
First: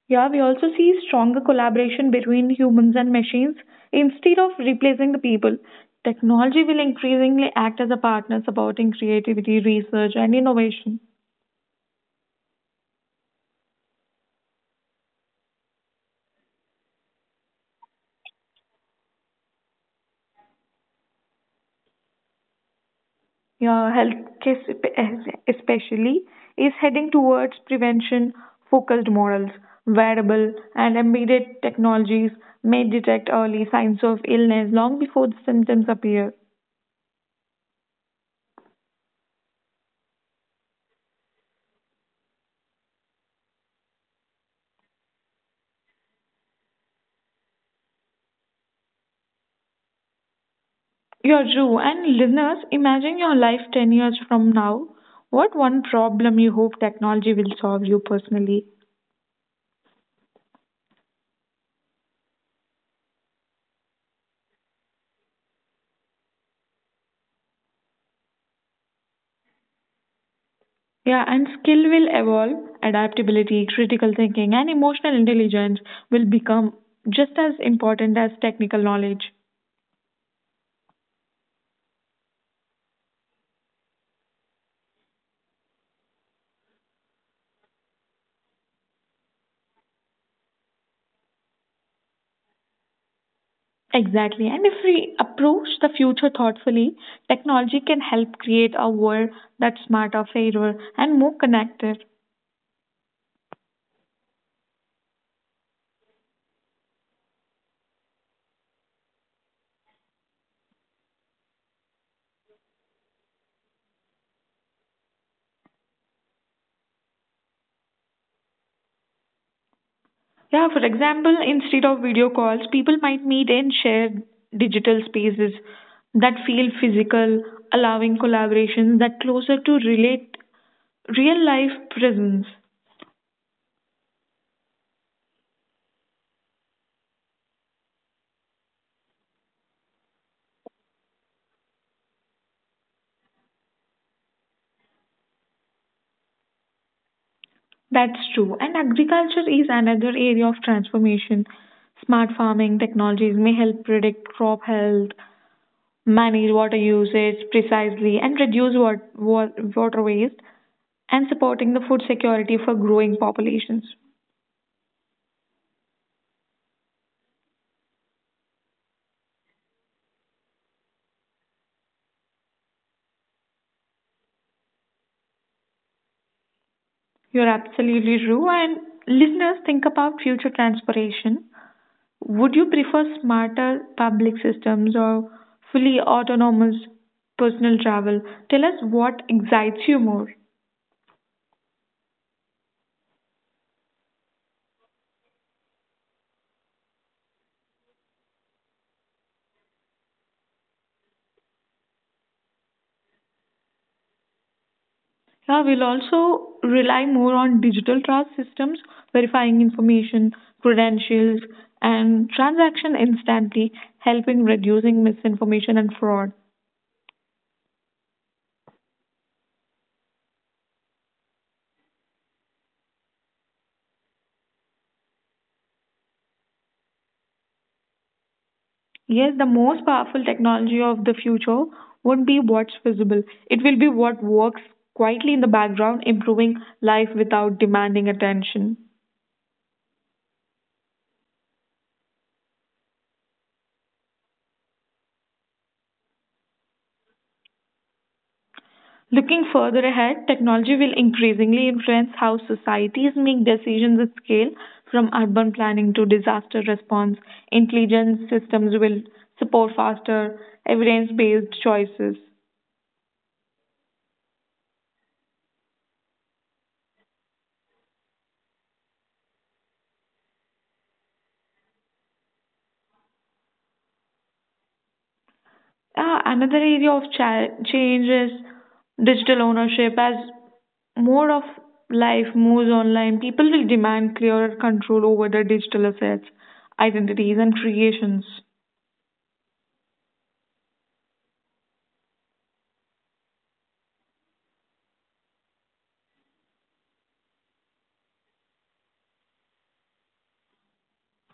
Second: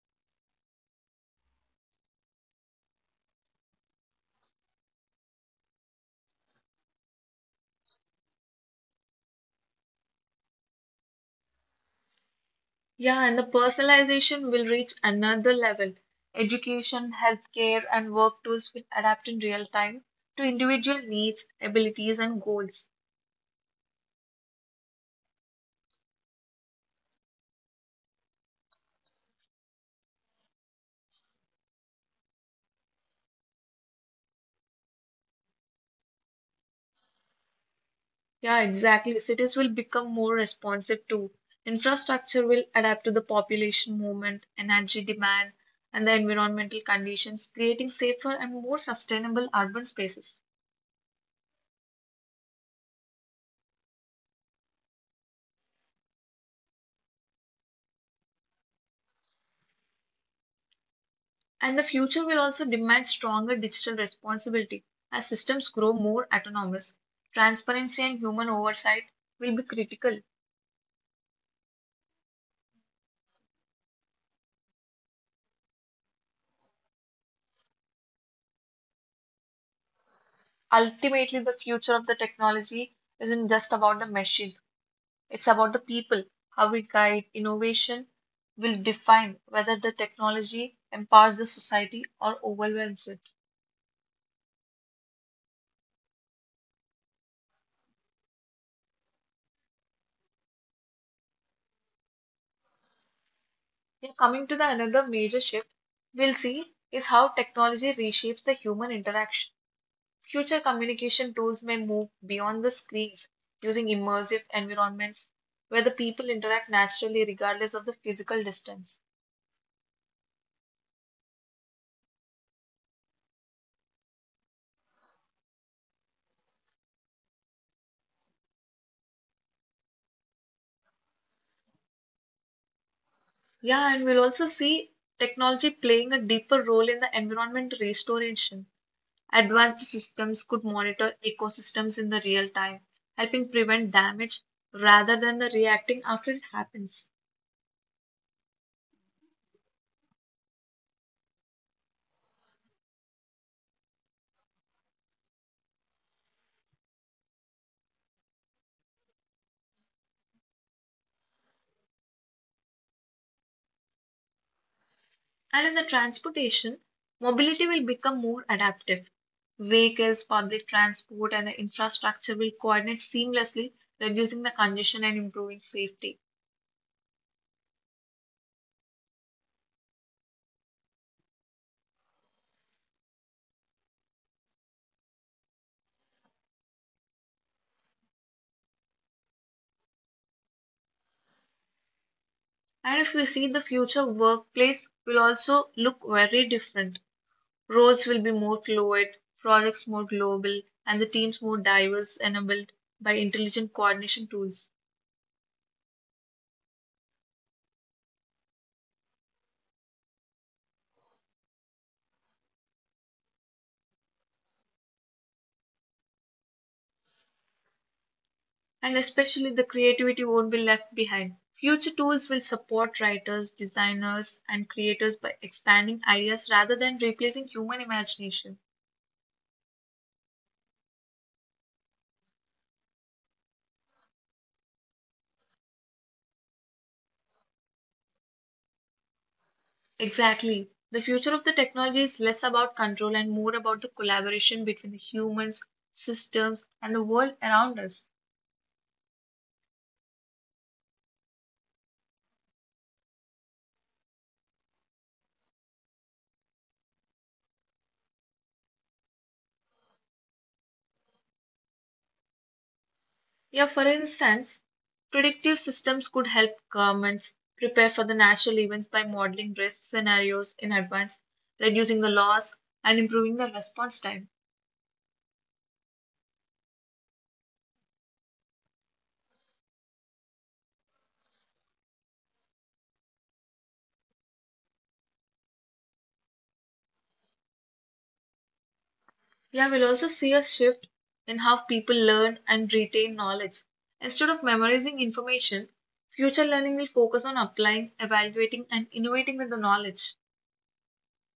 A: Yeah, we also see stronger collaboration between humans and machines. Instead of replacing the people, technology will increasingly act as a partner supporting creativity, research, and innovation.
B: Yeah, and the personalization will reach another level. Education, healthcare, and work tools will adapt in real time to individual needs, abilities, and goals.
A: Your especially is heading towards prevention focused models. Wearable and embedded technologies may detect early signs of illness long before the symptoms appear.
B: Yeah, exactly. Cities will become more responsive too. Infrastructure will adapt to the population movement, energy demand, and the environmental conditions, creating safer and more sustainable urban spaces.
A: Yeah, true. And listeners, imagine your life 10 years from now. What one problem you hope technology will solve you personally?
B: And the future will also demand stronger digital responsibility. As systems grow more autonomous, transparency and human oversight will be critical.
A: Yeah, and skill will evolve, adaptability, critical thinking, and emotional intelligence will become just as important as technical knowledge.
B: Ultimately, the future of the technology isn't just about the machines, it's about the people. How we guide innovation will define whether the technology empowers the society or overwhelms it.
A: Exactly. And if we approach the future thoughtfully, technology can help create a world that's smarter, fairer, and more connected.
B: Now, coming to the another major shift we'll see is how technology reshapes the human interaction. Future communication tools may move beyond the screens, using immersive environments where the people interact naturally regardless of the physical distance.
A: Yeah, for example, instead of video calls, people might meet and share digital spaces that feel physical, allowing collaborations that closer to relate real life presence.
B: Yeah, and we'll also see technology playing a deeper role in the environment restoration. Advanced systems could monitor ecosystems in the real time, helping prevent damage rather than the reacting after it happens.
A: That's true. And agriculture is another area of transformation. Smart farming technologies may help predict crop health, manage water usage precisely and reduce water waste and supporting the food security for growing populations.
B: And in the transportation, mobility will become more adaptive. Vehicles, public transport, and the infrastructure will coordinate seamlessly, reducing the congestion and improving safety.
A: You're absolutely true. And listeners, think about future transportation. Would you prefer smarter public systems or fully autonomous personal travel? Tell us what excites you more.
B: And if we see the future workplace will also look very different. Roles will be more fluid, projects more global, and the teams more diverse enabled by intelligent coordination tools.
A: Yeah, we'll also rely more on digital trust systems, verifying information, credentials, and transaction instantly, helping reducing misinformation and fraud.
B: And especially the creativity won't be left behind. Future tools will support writers, designers, and creators by expanding ideas rather than replacing human imagination.
A: Yes, the most powerful technology of the future won't be what's visible. It will be what works quietly in the background, improving life without demanding attention.
B: Exactly. The future of the technology is less about control and more about the collaboration between the humans, systems, and the world around us.
A: Looking further ahead, technology will increasingly influence how societies make decisions at scale, from urban planning to disaster response. Intelligence systems will support faster, evidence based choices.
B: Yeah, for instance, predictive systems could help governments prepare for the natural events by modeling risk scenarios in advance, reducing the loss, and improving the response time.
A: Another area of change is digital ownership. As more of life moves online, people will demand clearer control over their digital assets, identities, and creations.
B: Yeah, we'll also see a shift in how people learn and retain knowledge. Instead of memorizing information, future learning will focus on applying, evaluating, and innovating with the knowledge.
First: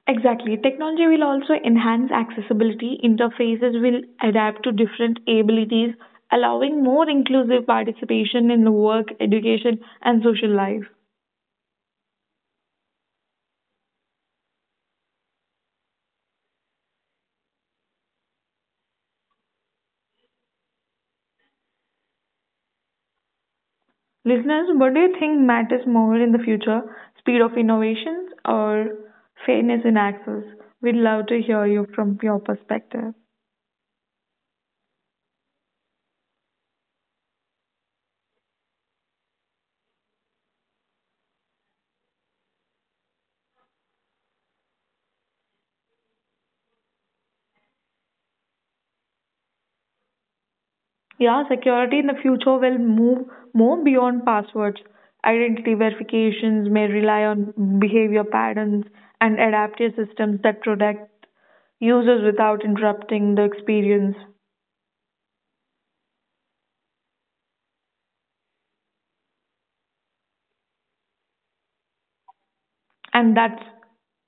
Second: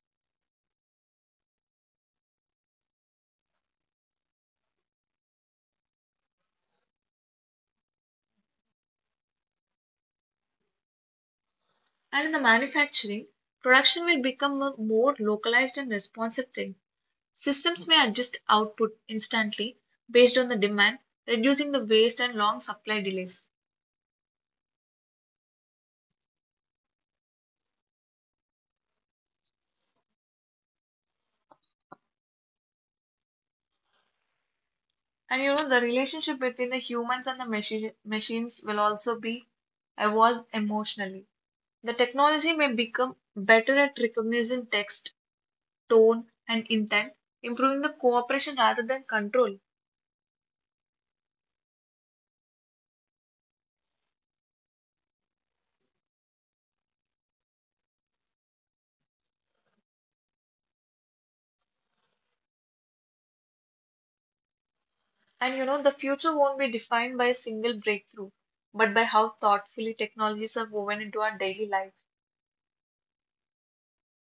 A: Exactly. Technology will also enhance accessibility. Interfaces will adapt to different abilities, allowing more inclusive participation in the work, education, and social life.
B: And in the manufacturing, production will become a more localized and responsive thing. Systems may adjust output instantly based on the demand, reducing the waste and long supply delays.
A: Listeners, what do you think matters more in the future? Speed of innovations or fairness in access? We'd love to hear you from your perspective.
B: And you know, the relationship between the humans and the machines will also be evolved emotionally. The technology may become better at recognizing text, tone, and intent, improving the cooperation rather than control.
A: Yeah, security in the future will move more beyond passwords. Identity verifications may rely on behavior patterns and adaptive systems that protect users without interrupting the experience.
B: And you know, the future won't be defined by a single breakthrough, but by how thoughtfully technologies are woven into our daily life.
A: And that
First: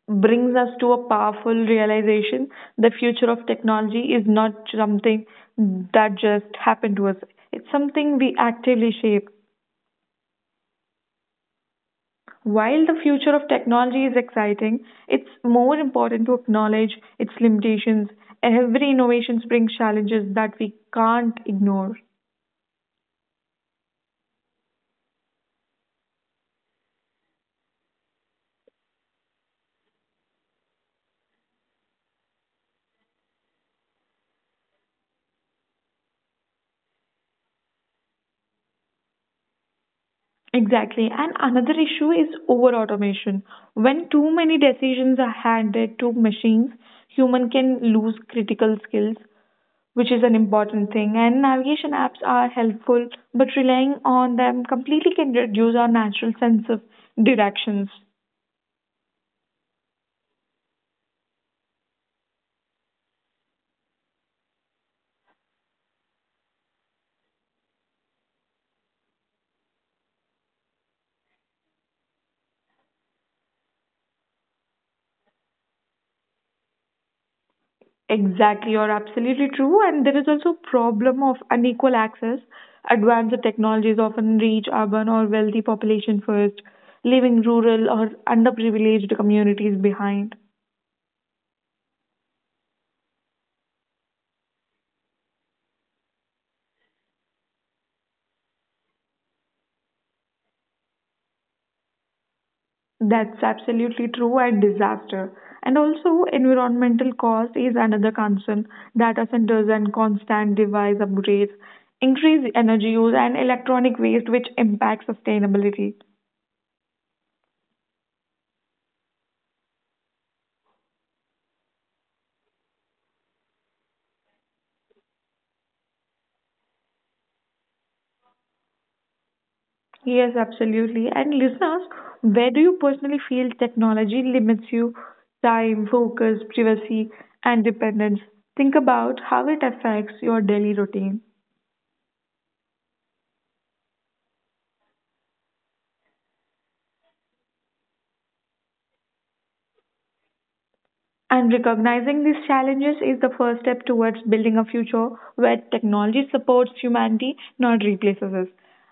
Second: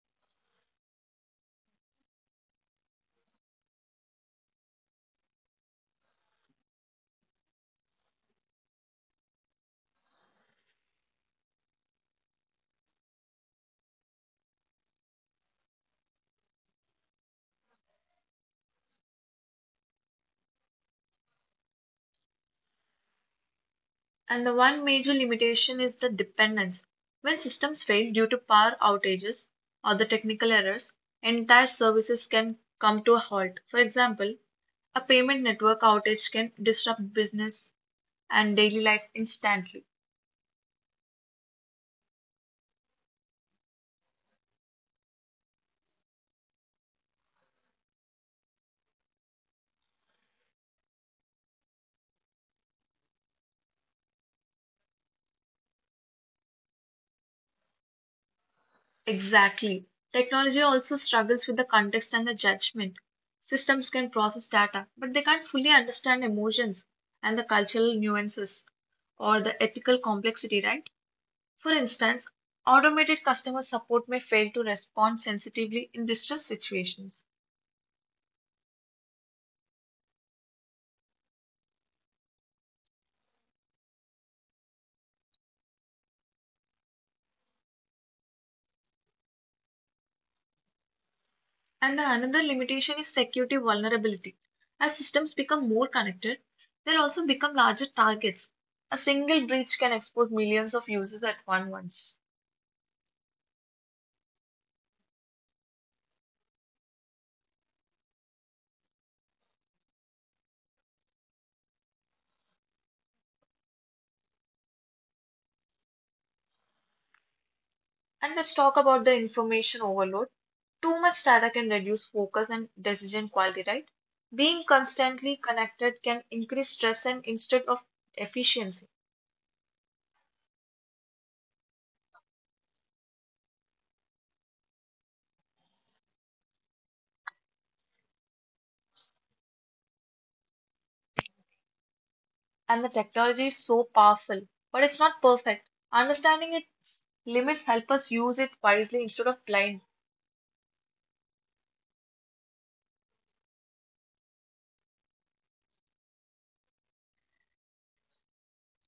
A: brings us to a powerful realization the future of technology is not something that just happened to us, it's something we actively shape. While the future of technology is exciting, it's more important to acknowledge its limitations. Every innovation brings challenges that we can't ignore.
B: And the one major limitation is the dependence. When systems fail due to power outages or the technical errors, entire services can come to a halt. For example, a payment network outage can disrupt business and daily life instantly.
A: Exactly. And another issue is over automation. When too many decisions are handed to machines, human can lose critical skills, which is an important thing. And navigation apps are helpful, but relying on them completely can reduce our natural sense of directions.
B: Exactly. Technology also struggles with the context and the judgment. Systems can process data, but they can't fully understand emotions and the cultural nuances or the ethical complexity, right? For instance, automated customer support may fail to respond sensitively in distress situations.
A: Exactly, you're absolutely true. And there is also a problem of unequal access. Advanced technologies often reach urban or wealthy population first, leaving rural or underprivileged communities behind.
B: And the another limitation is security vulnerability. As systems become more connected, they'll also become larger targets. A single breach can expose millions of users at one once.
A: That's absolutely true and disaster. And also, environmental cost is another concern. Data centers and constant device upgrades increase energy use and electronic waste, which impacts sustainability.
B: And let's talk about the information overload. Too much data can reduce focus and decision quality, right? Being constantly connected can increase stress and instead of efficiency.
A: Yes, absolutely. And listeners, where do you personally feel technology limits you time, focus, privacy, and dependence? Think about how it affects your daily routine.
B: And the technology is so powerful, but it's not perfect. Understanding its limits help us use it wisely instead of blind.
A: And recognizing these challenges is the first step towards building a future where technology supports humanity, not replaces us.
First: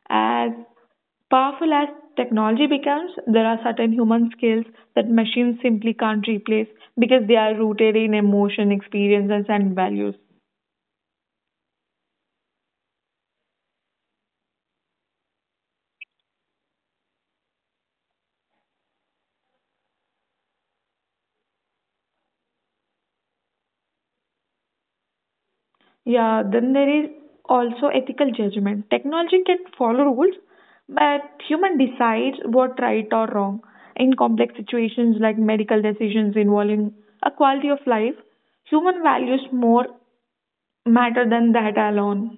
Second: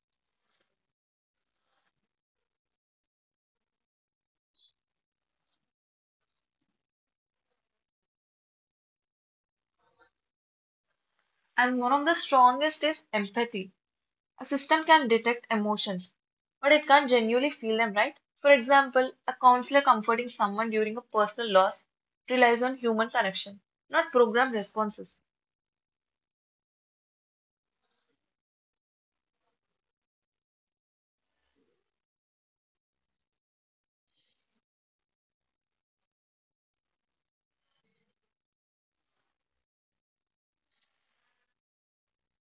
A: As powerful as technology becomes, there are certain human skills that machines simply can't replace because they are rooted in emotion, experiences, and values.
B: And one of the strongest is empathy. A system can detect emotions, but it can't genuinely feel them, right? For example, a counselor comforting someone during a personal loss relies on human connection, not programmed responses.
A: Yeah, then there is also ethical judgment. Technology can follow rules, but human decides what right or wrong. In complex situations like medical decisions involving a quality of life, human values more matter than that alone.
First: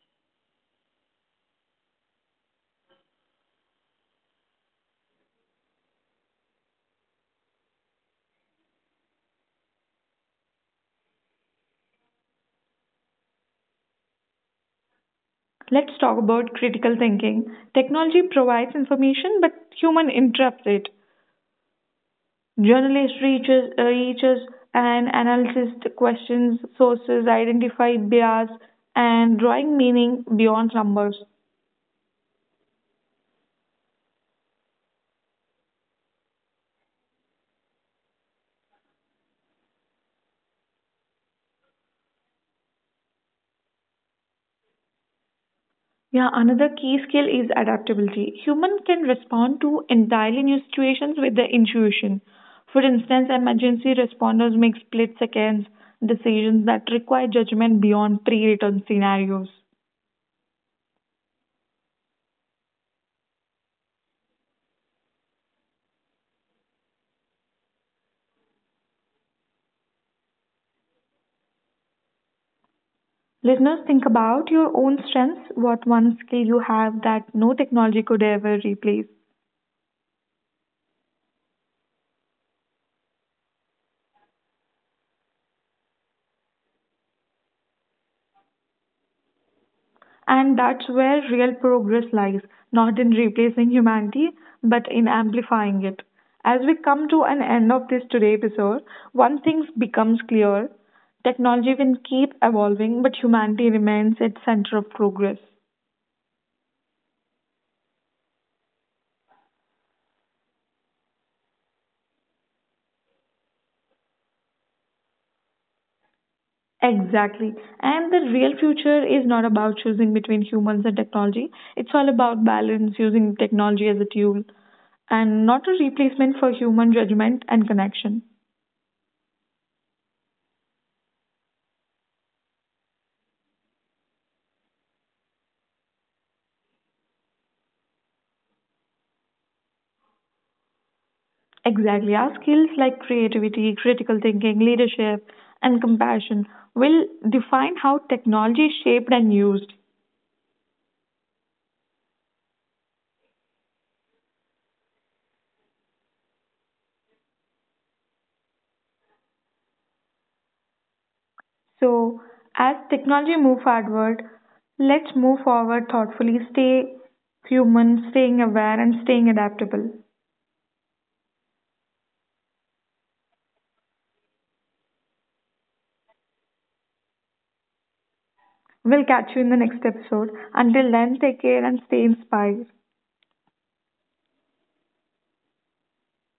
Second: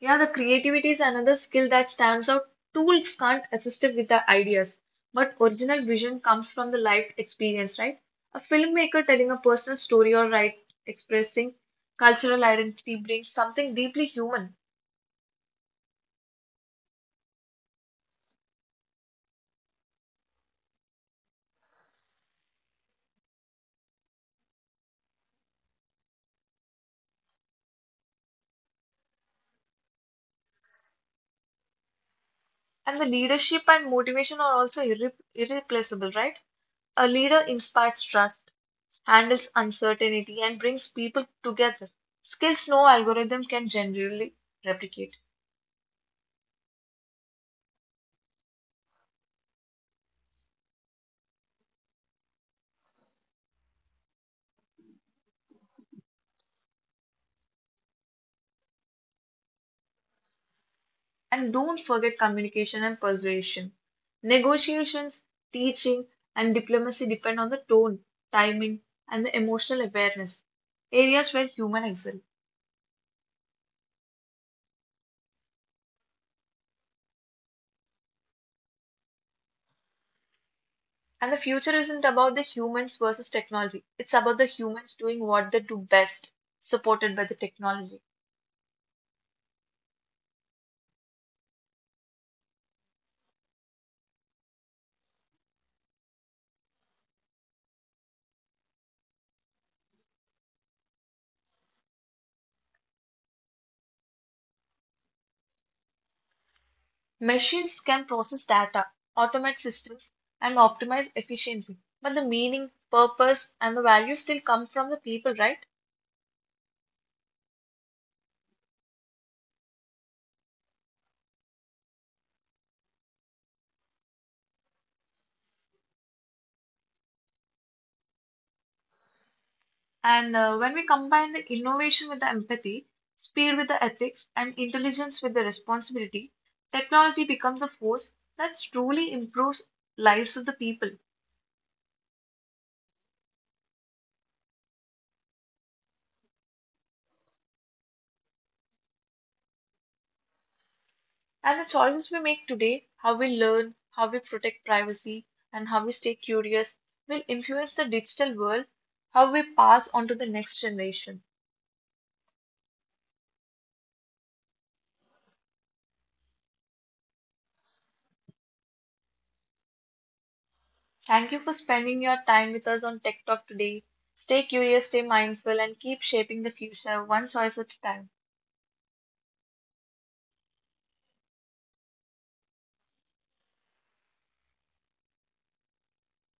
B: Yeah, the creativity is another skill that stands out. Tools can't assist it with the ideas, but original vision comes from the life experience, right? A filmmaker telling a personal story or right expressing cultural identity brings something deeply human.
A: Let's talk about critical thinking. Technology provides information, but human interprets it. Journalist reaches and analyzes the questions, sources, identify bias, and drawing meaning beyond numbers.
B: And the leadership and motivation are also irreplaceable, right? A leader inspires trust, handles uncertainty, and brings people together. Skills no algorithm can generally replicate.
A: Yeah, another key skill is adaptability. Human can respond to entirely new situations with their intuition. For instance, emergency responders make split seconds decisions that require judgment beyond pre-written scenarios.
B: And don't forget communication and persuasion. Negotiations, teaching, and diplomacy depend on the tone, timing, and the emotional awareness, areas where humans excel.
A: Listeners, think about your own strengths, what one skill you have that no technology could ever replace.
B: And the future isn't about the humans versus technology, it's about the humans doing what they do best, supported by the technology.
A: And that's where real progress lies, not in replacing humanity, but in amplifying it. As we come to an end of this today episode, one thing becomes clear. Technology will keep evolving, but humanity remains its center of progress.
B: Machines can process data, automate systems, and optimize efficiency. But the meaning, purpose, and the value still come from the people, right?
A: Exactly. And the real future is not about choosing between humans and technology. It's all about balance, using technology as a tool and not a replacement for human judgment and connection.
B: And when we combine the innovation with the empathy, speed with the ethics, and intelligence with the responsibility, technology becomes a force that truly improves lives of the people.
A: Exactly. Our skills like creativity, critical thinking, leadership, and compassion will define how technology is shaped and used.
B: And the choices we make today, how we learn, how we protect privacy, and how we stay curious, will influence the digital world, how we pass on to the next generation.
A: So, as technology move forward, let's move forward thoughtfully, stay human, staying aware, and staying adaptable.
B: Thank you for spending your time with us on Tech Talk today. Stay curious, stay mindful, and keep shaping the future one choice at a time.
A: We'll catch you in the next episode. Until then, take care and stay inspired.